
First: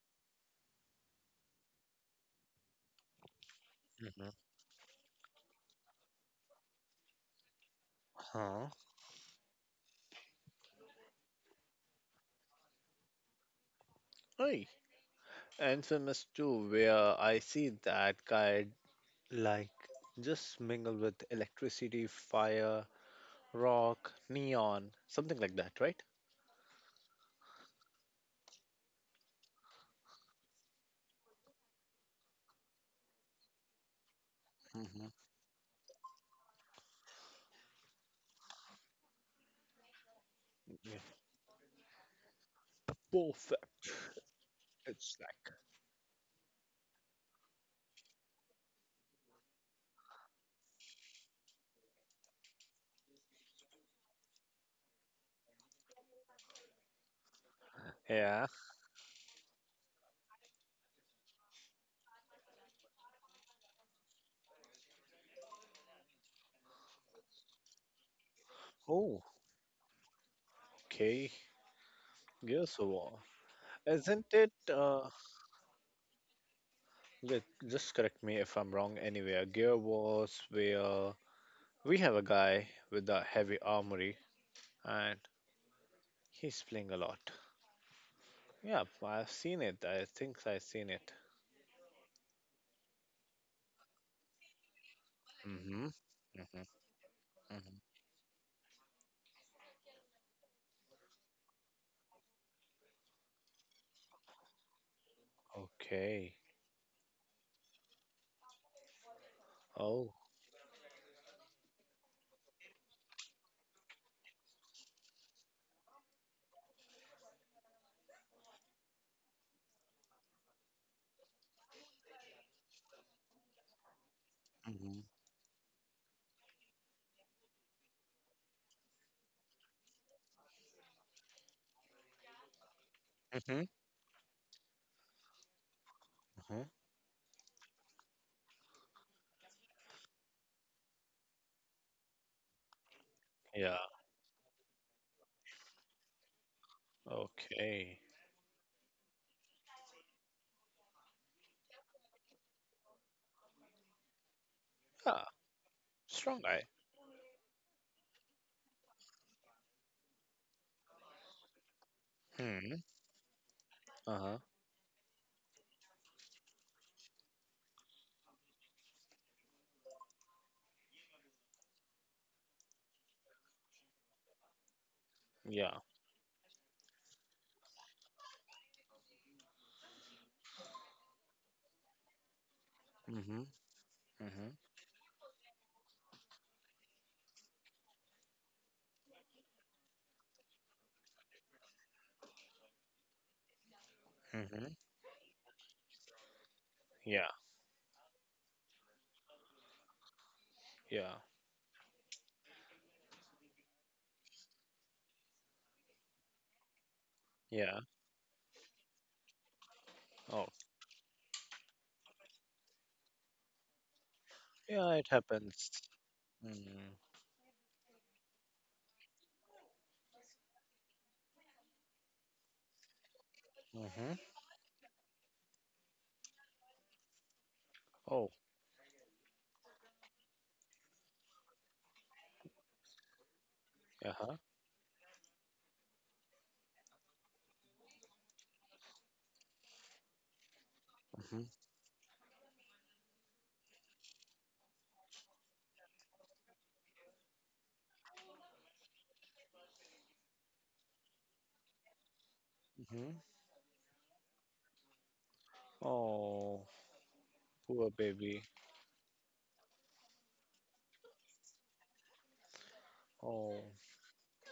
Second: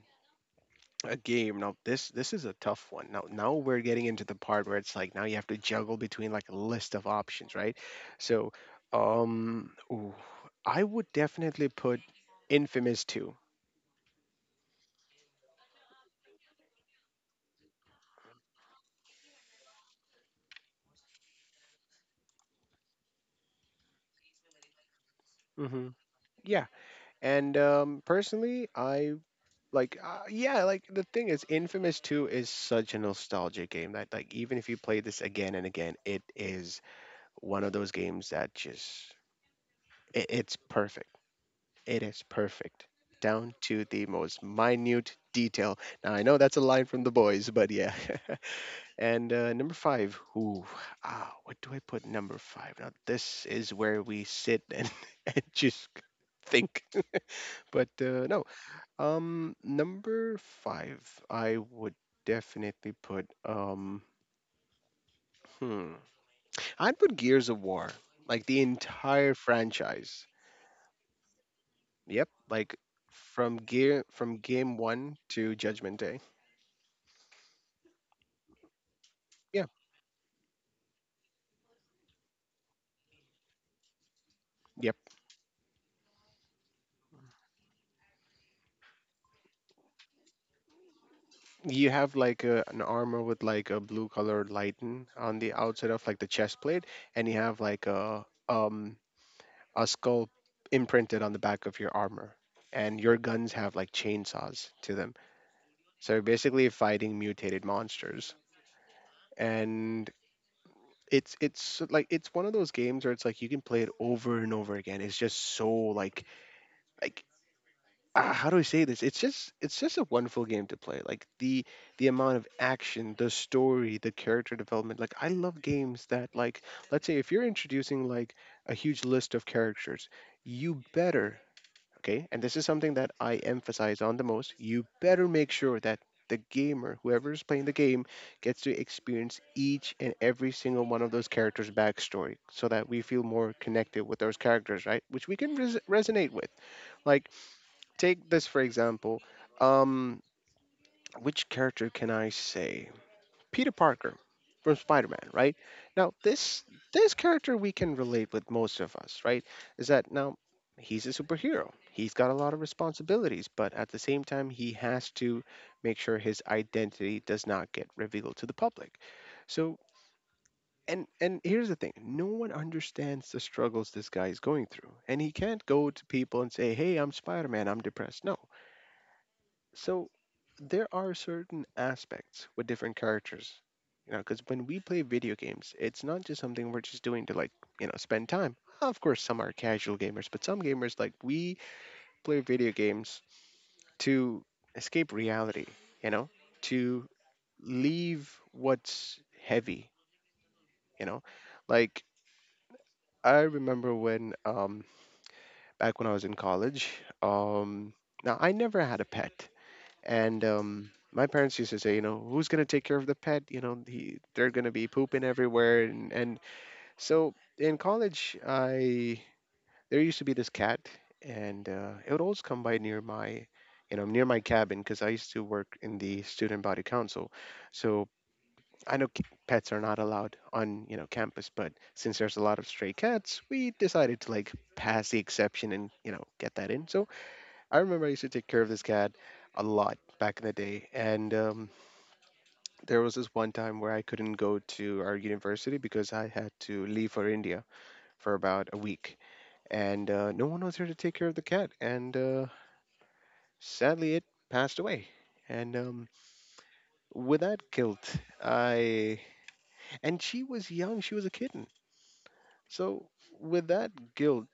Speaker 2: a game. Now this is a tough one. Now we're getting into
Speaker 1: Mm-hmm.
Speaker 2: the part where it's like now you have to juggle between like a list of options, right? So
Speaker 1: Huh.
Speaker 2: um ooh, I would definitely put Infamous 2.
Speaker 1: Hey, and famous too, where I see that guy like just mingle with electricity, fire, rock, neon, something like that,
Speaker 2: Hmm
Speaker 1: right?
Speaker 2: Yeah. And um, personally I like yeah, like the thing is Infamous 2 is such a nostalgia game that like even if you play
Speaker 1: Mm-hmm.
Speaker 2: this again and again, it is one of those games that just it's
Speaker 1: Yeah.
Speaker 2: perfect. It is perfect, down
Speaker 1: Perfect.
Speaker 2: to the most minute
Speaker 1: It's like,
Speaker 2: detail. Now, I know that's a line from the boys, but yeah. and number five, ooh, ah, what do I put number five? Now, this is where we sit and, and just think. but no,
Speaker 1: yeah.
Speaker 2: number five, I would definitely put, hmm, I'd put Gears of War, like the
Speaker 1: Oh,
Speaker 2: entire franchise.
Speaker 1: okay.
Speaker 2: Yep, like
Speaker 1: Gears of War. Isn't
Speaker 2: from
Speaker 1: it?
Speaker 2: game one to Judgment Day.
Speaker 1: Ju- Just correct me if I'm wrong anywhere.
Speaker 2: Yeah.
Speaker 1: Gear Wars, where we have a guy with a heavy armory,
Speaker 2: Yep.
Speaker 1: and he's playing a lot. Yeah, I've seen it. I think I've seen it.
Speaker 2: You have like a, an armor with like a blue colored lighten on the
Speaker 1: Mm-hmm.
Speaker 2: outside of like the chest
Speaker 1: Mm-hmm.
Speaker 2: plate, and you have
Speaker 1: Hmm.
Speaker 2: like a a skull imprinted on the back of your armor, and your guns have like chainsaws to them. So you're
Speaker 1: Okay.
Speaker 2: basically fighting mutated monsters, and
Speaker 1: Oh.
Speaker 2: it's like it's one of those games where it's like you can play it over and over again. It's just so like ah, how do I say this? It's just a wonderful game to play. Like the amount of action, the story, the character
Speaker 1: Mm-hmm.
Speaker 2: development. Like I love games that like let's say if you're introducing like a huge list of characters, you better, okay? And this is something that I
Speaker 1: Mm-hmm.
Speaker 2: emphasize on the most. You better make sure that the
Speaker 1: Hmm.
Speaker 2: gamer, whoever is playing the game, gets to experience each and every single one of those characters' backstory so that we feel more
Speaker 1: Yeah.
Speaker 2: connected with those characters, right? Which we can resonate with. Like
Speaker 1: Okay.
Speaker 2: take this for example. Um, which character can I say? Peter Parker from
Speaker 1: Yeah.
Speaker 2: Spider-Man, right? Now
Speaker 1: Strong guy.
Speaker 2: this character we can relate with most of us, right? Is that now he's a superhero. He's got a lot of
Speaker 1: Hmm.
Speaker 2: responsibilities, but at the same
Speaker 1: Uh-huh.
Speaker 2: time he has to make sure his identity does not get revealed to the public. So and here's the thing, no one understands the struggles this guy is going through. And he can't
Speaker 1: Yeah.
Speaker 2: go to people and say, "Hey, I'm Spider-Man, I'm depressed." No. So there are certain aspects with different
Speaker 1: Mm-hmm.
Speaker 2: characters, you know, because
Speaker 1: Mm-hmm.
Speaker 2: when we play video games it's not just something we're just doing to like, you know, spend time. Of course some are casual gamers but some gamers like we play video games to
Speaker 1: Mm-hmm.
Speaker 2: escape reality, you know, to
Speaker 1: Yeah.
Speaker 2: leave what's heavy, you
Speaker 1: Yeah.
Speaker 2: know, like I remember when back when I was in college,
Speaker 1: Yeah.
Speaker 2: um now I never had a pet. And
Speaker 1: Oh.
Speaker 2: my parents used to say, you know, who's going to take care of the pet? You know, they're going to be
Speaker 1: Yeah, it
Speaker 2: pooping
Speaker 1: happens.
Speaker 2: everywhere. And
Speaker 1: Mm-hmm.
Speaker 2: so in college, I there used to be this cat, and it would always come by near my, you know, near my cabin because I used to work in the student body council. So
Speaker 1: Oh.
Speaker 2: I know pets are not allowed on, you know, campus, but since there's a lot of stray cats, we decided to
Speaker 1: Uh-huh.
Speaker 2: like pass the exception and, you know, get that in. So I remember I used to take care of this cat a lot back in the day, and there was this one time where I couldn't go to our university because I had to leave for India for about a week, and no one was here to take care of the cat, and
Speaker 1: Mm-hmm.
Speaker 2: sadly it passed away. And
Speaker 1: Oh,
Speaker 2: with that
Speaker 1: poor
Speaker 2: guilt,
Speaker 1: baby.
Speaker 2: I and she was young, she was a kitten, so
Speaker 1: Oh.
Speaker 2: with that guilt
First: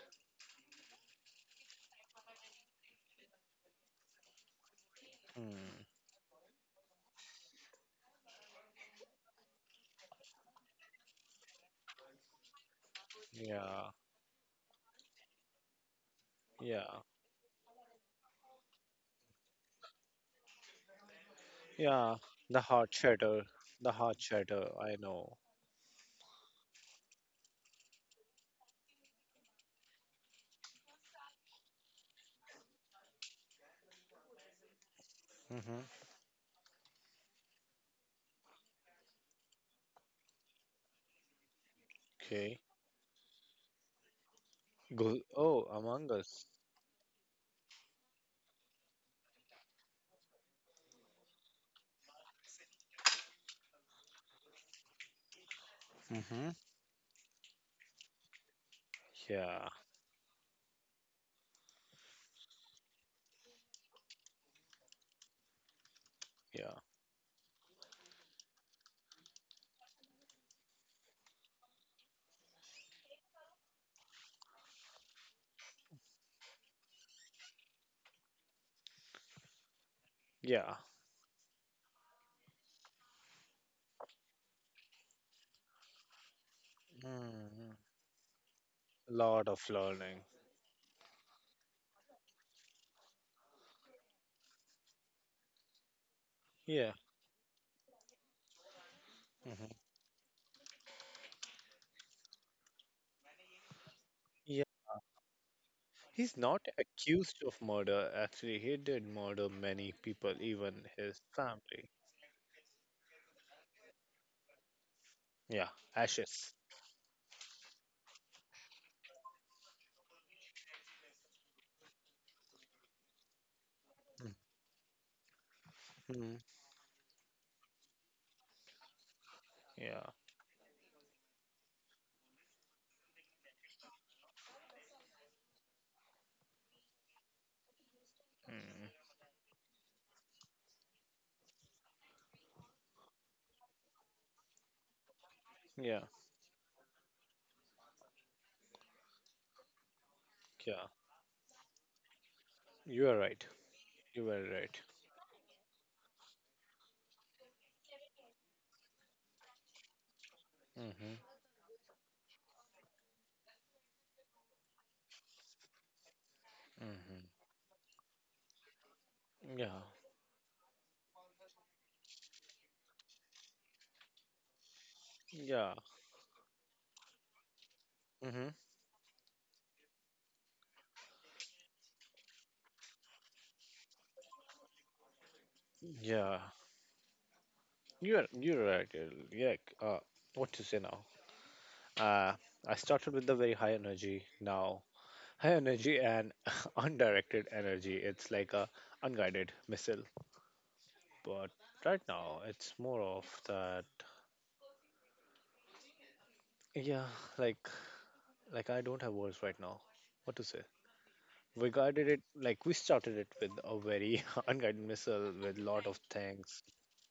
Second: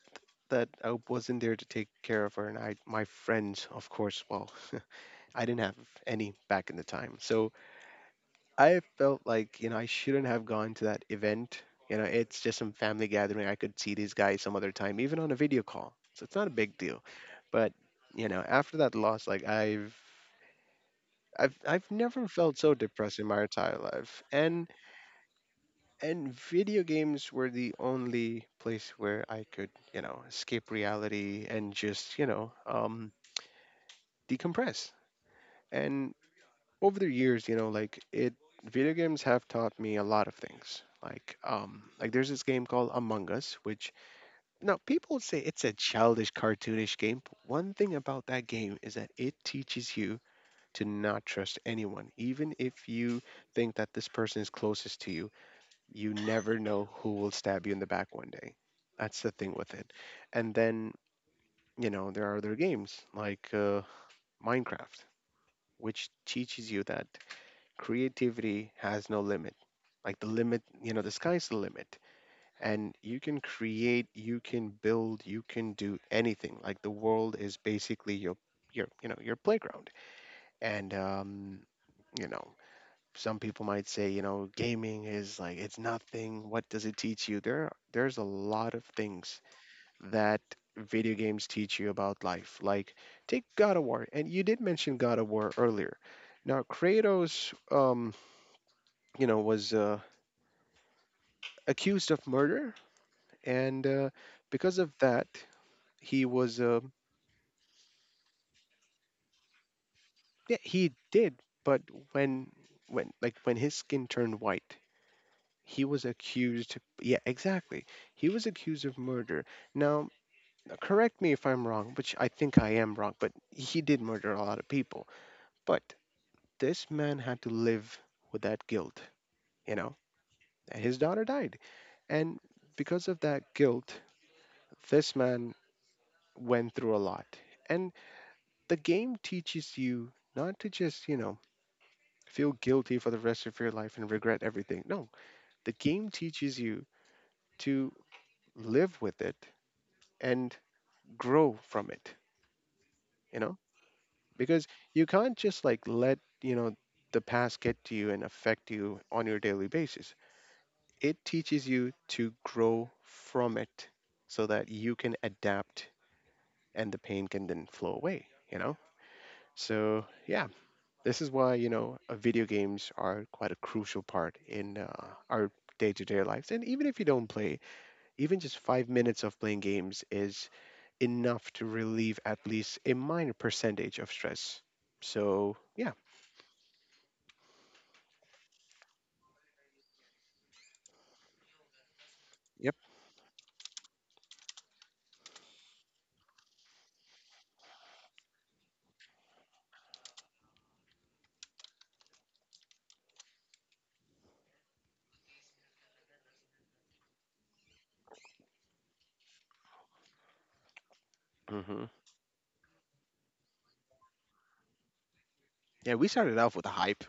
Speaker 2: that I wasn't there to take care of her, and I my friends, of course, well, I didn't have
Speaker 1: Hmm.
Speaker 2: any back in the time, so I felt like, you know, I shouldn't have gone to that event. You know, it's just some family gathering. I could
Speaker 1: Yeah,
Speaker 2: see these guys some other time, even on a video call. So it's not a big deal.
Speaker 1: yeah,
Speaker 2: But, you know, after that loss, like I've
Speaker 1: yeah.
Speaker 2: never felt
Speaker 1: The
Speaker 2: so
Speaker 1: heart
Speaker 2: depressed in my
Speaker 1: shatter.
Speaker 2: entire
Speaker 1: The heart
Speaker 2: life. And
Speaker 1: shatter. I know.
Speaker 2: and video games were the only place where I could, you know, escape reality and just, you know, decompress. And over the years, you know, like it video games have taught me a lot of things. Like there's this
Speaker 1: Okay.
Speaker 2: game called Among Us, which now people
Speaker 1: Go.
Speaker 2: would say it's
Speaker 1: Oh,
Speaker 2: a
Speaker 1: Among
Speaker 2: childish
Speaker 1: Us.
Speaker 2: cartoonish game, but one thing about that game is that it teaches you to not trust anyone. Even if you think that this person is closest to you, you
Speaker 1: Mm-hmm.
Speaker 2: never know who will stab you in the back one day. That's the thing
Speaker 1: Yeah,
Speaker 2: with it. And then, you know, there are other games like Minecraft, which teaches
Speaker 1: yeah,
Speaker 2: you that creativity has no limit. Like the limit, you know, the sky's the limit. And you can create, you can build, you can do anything. Like the world is basically you know your playground.
Speaker 1: yeah.
Speaker 2: And you know, some people might say, you know, gaming is like it's nothing. What does it teach you?
Speaker 1: Mm-hmm.
Speaker 2: There's a lot of things
Speaker 1: Lot of learning.
Speaker 2: that video games teach you about life. Like take God of War, and you did mention God of War earlier. Now
Speaker 1: Yeah.
Speaker 2: Kratos you know
Speaker 1: Mm-hmm.
Speaker 2: was accused of murder, and
Speaker 1: Yeah.
Speaker 2: because of that, he
Speaker 1: He's
Speaker 2: was
Speaker 1: not accused of murder. Actually, he did murder many people,
Speaker 2: yeah
Speaker 1: even
Speaker 2: he
Speaker 1: his
Speaker 2: did. But
Speaker 1: family.
Speaker 2: when when like when his skin turned white,
Speaker 1: Yeah.
Speaker 2: he was
Speaker 1: Ashes.
Speaker 2: accused. Yeah, exactly. He was accused of murder. Now, correct me if I'm wrong, which I think I am wrong, but he did murder a lot of people. But
Speaker 1: Mm-hmm.
Speaker 2: this man had to live with that guilt, you know.
Speaker 1: Yeah.
Speaker 2: And his daughter died, and because of that guilt, this man went through a lot. And the
Speaker 1: Mm.
Speaker 2: game teaches you not to just, you know, feel guilty for the rest of your life and regret everything. No, the
Speaker 1: Yeah.
Speaker 2: game teaches you to live with it and
Speaker 1: Yeah.
Speaker 2: grow from it,
Speaker 1: You are
Speaker 2: you
Speaker 1: right.
Speaker 2: know?
Speaker 1: You were
Speaker 2: Because
Speaker 1: right.
Speaker 2: you can't just like let, you know, the past get to you and affect you on your daily basis.
Speaker 1: Mm-hmm.
Speaker 2: It teaches you to grow from it so that you can adapt and the
Speaker 1: Mm-hmm.
Speaker 2: pain can then flow away, you know?
Speaker 1: Yeah.
Speaker 2: So, yeah, this is why, you know, video games are quite a crucial part in our
Speaker 1: Yeah.
Speaker 2: day to day lives. And even if you don't play, even
Speaker 1: Mm-hmm.
Speaker 2: just 5 minutes of playing games is enough to relieve at least a minor percentage of stress. So, yeah.
Speaker 1: Yeah. You're right, Errol. Yeah. Uh, what to say now? Uh,
Speaker 2: Yep.
Speaker 1: I started with the very high energy. Now, high energy and undirected energy. It's like a unguided missile. But right now, it's more of that. Yeah. Like like, I don't have words right now. What to say? We
Speaker 2: hmm
Speaker 1: guided it, like we started it with a very unguided missile with lot
Speaker 2: Yeah,
Speaker 1: of
Speaker 2: we started off
Speaker 1: things.
Speaker 2: with a hype.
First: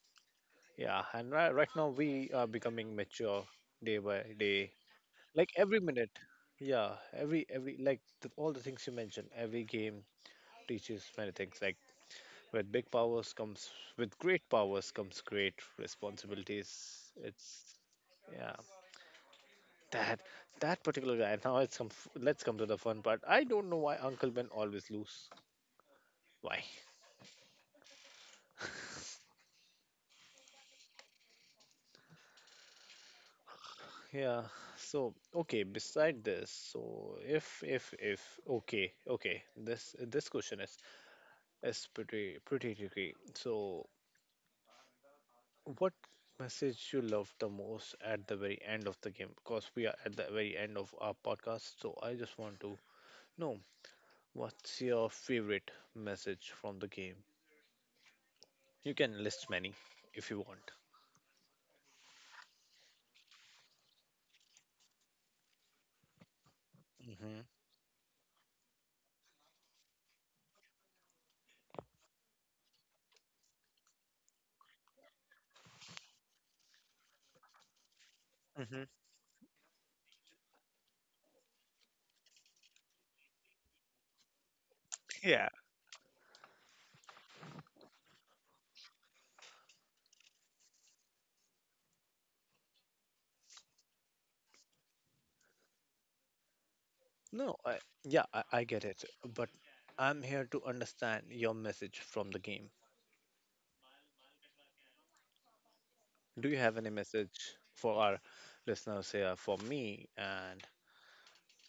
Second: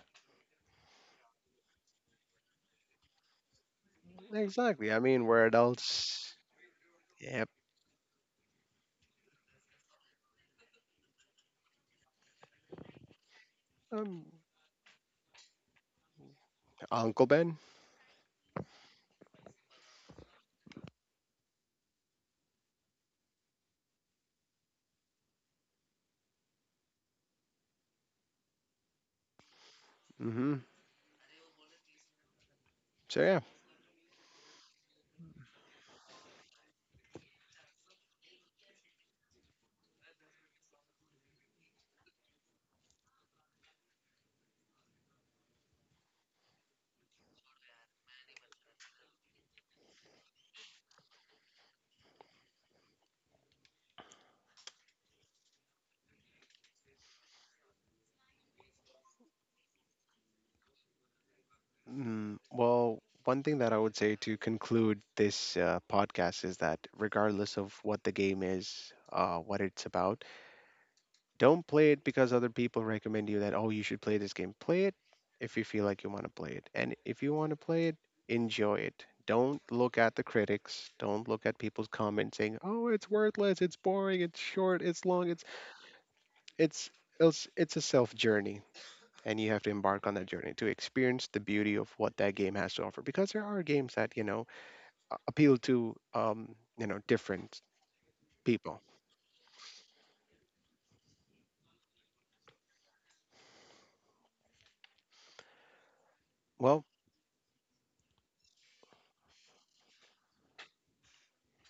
Speaker 1: Yeah, and right now we are becoming mature day by day.
Speaker 2: Exactly. I mean, we're
Speaker 1: Like every minute,
Speaker 2: adults.
Speaker 1: yeah, every
Speaker 2: Yep.
Speaker 1: every like all the things you mentioned, every game teaches many things. Like, with big powers comes with
Speaker 2: Um,
Speaker 1: great powers comes great responsibilities.
Speaker 2: Uncle Ben.
Speaker 1: It's, yeah, that that particular guy. Now it's come. Let's come to the fun part. I don't know why Uncle Ben always lose. Why?
Speaker 2: Hmm So, yeah.
Speaker 1: Yeah. So, okay. Beside this, so if okay, okay, this question is... It's pretty tricky. So, what message you love the most at the very end of the game? Because we are at the very end of our podcast, so I just want to know what's your favorite message from the game. You can list many if you want.
Speaker 2: Mm, well, one thing that I would say to conclude this podcast is that
Speaker 1: Hmm.
Speaker 2: regardless of what the game is, what it's about, don't play it because other people recommend you that, oh, you should play this game. Play it if you feel like you want to play it. And if you want to play it, enjoy
Speaker 1: Hmm.
Speaker 2: it. Don't look at the critics. Don't look at people's comments saying, "Oh, it's worthless, it's boring, it's short, it's long,
Speaker 1: Yeah.
Speaker 2: it's it's it's a self journey and you have to embark on that journey to experience the beauty of what that game has to offer because there are games that, you know, appeal to you know,
Speaker 1: No,
Speaker 2: different
Speaker 1: I, yeah, I, I
Speaker 2: people.
Speaker 1: get it, but I'm here to understand your message from the game. Do you have
Speaker 2: Well,
Speaker 1: any message for our listeners here? For me, and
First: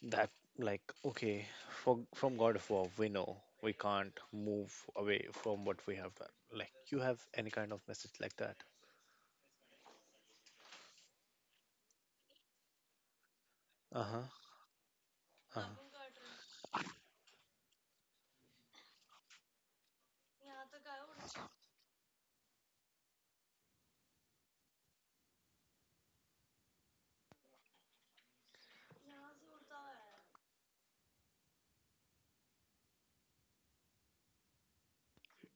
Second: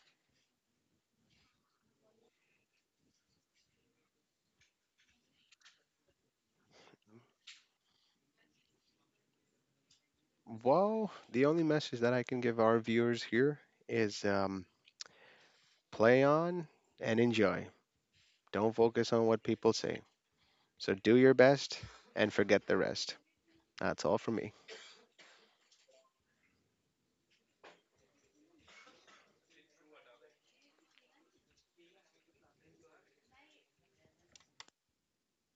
Speaker 1: that, like, okay, from God of War, we know we can't move away from what we have done. Like, you have any kind of message like that?
Speaker 2: well the only message that I can give our viewers here is
Speaker 1: Uh-huh.
Speaker 2: play
Speaker 1: Uh-huh.
Speaker 2: on and enjoy, don't focus on what people say, so do your best and forget the rest. That's all from me.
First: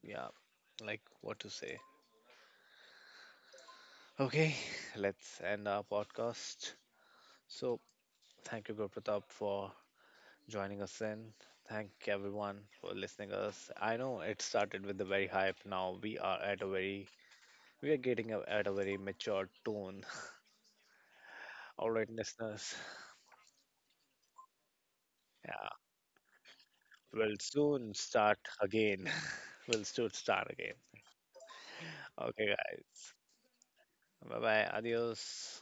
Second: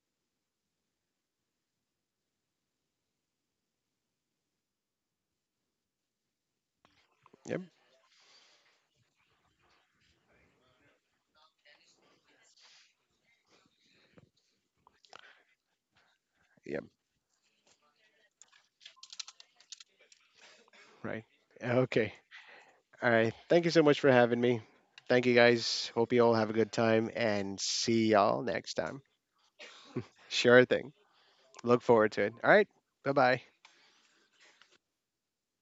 Speaker 1: Yeah. Like, what to say? Okay, let's end our podcast.
Speaker 2: Yep.
Speaker 1: So, thank you, Guru Pratap, for joining us in. Thank everyone for listening us. I know it started with a very hype. Now
Speaker 2: Yep.
Speaker 1: we are getting at a very mature tone.
Speaker 2: Right.
Speaker 1: All right,
Speaker 2: Okay.
Speaker 1: listeners.
Speaker 2: All right, thank you so much for having me. Thank you
Speaker 1: Yeah.
Speaker 2: guys, hope you all have a good time
Speaker 1: We'll
Speaker 2: and
Speaker 1: soon
Speaker 2: see
Speaker 1: start
Speaker 2: y'all next time.
Speaker 1: again. We'll soon start
Speaker 2: Sure
Speaker 1: again.
Speaker 2: thing. Look forward to it.
Speaker 1: Okay,
Speaker 2: All right. Bye
Speaker 1: guys.
Speaker 2: bye.
Speaker 1: Bye bye. Adios.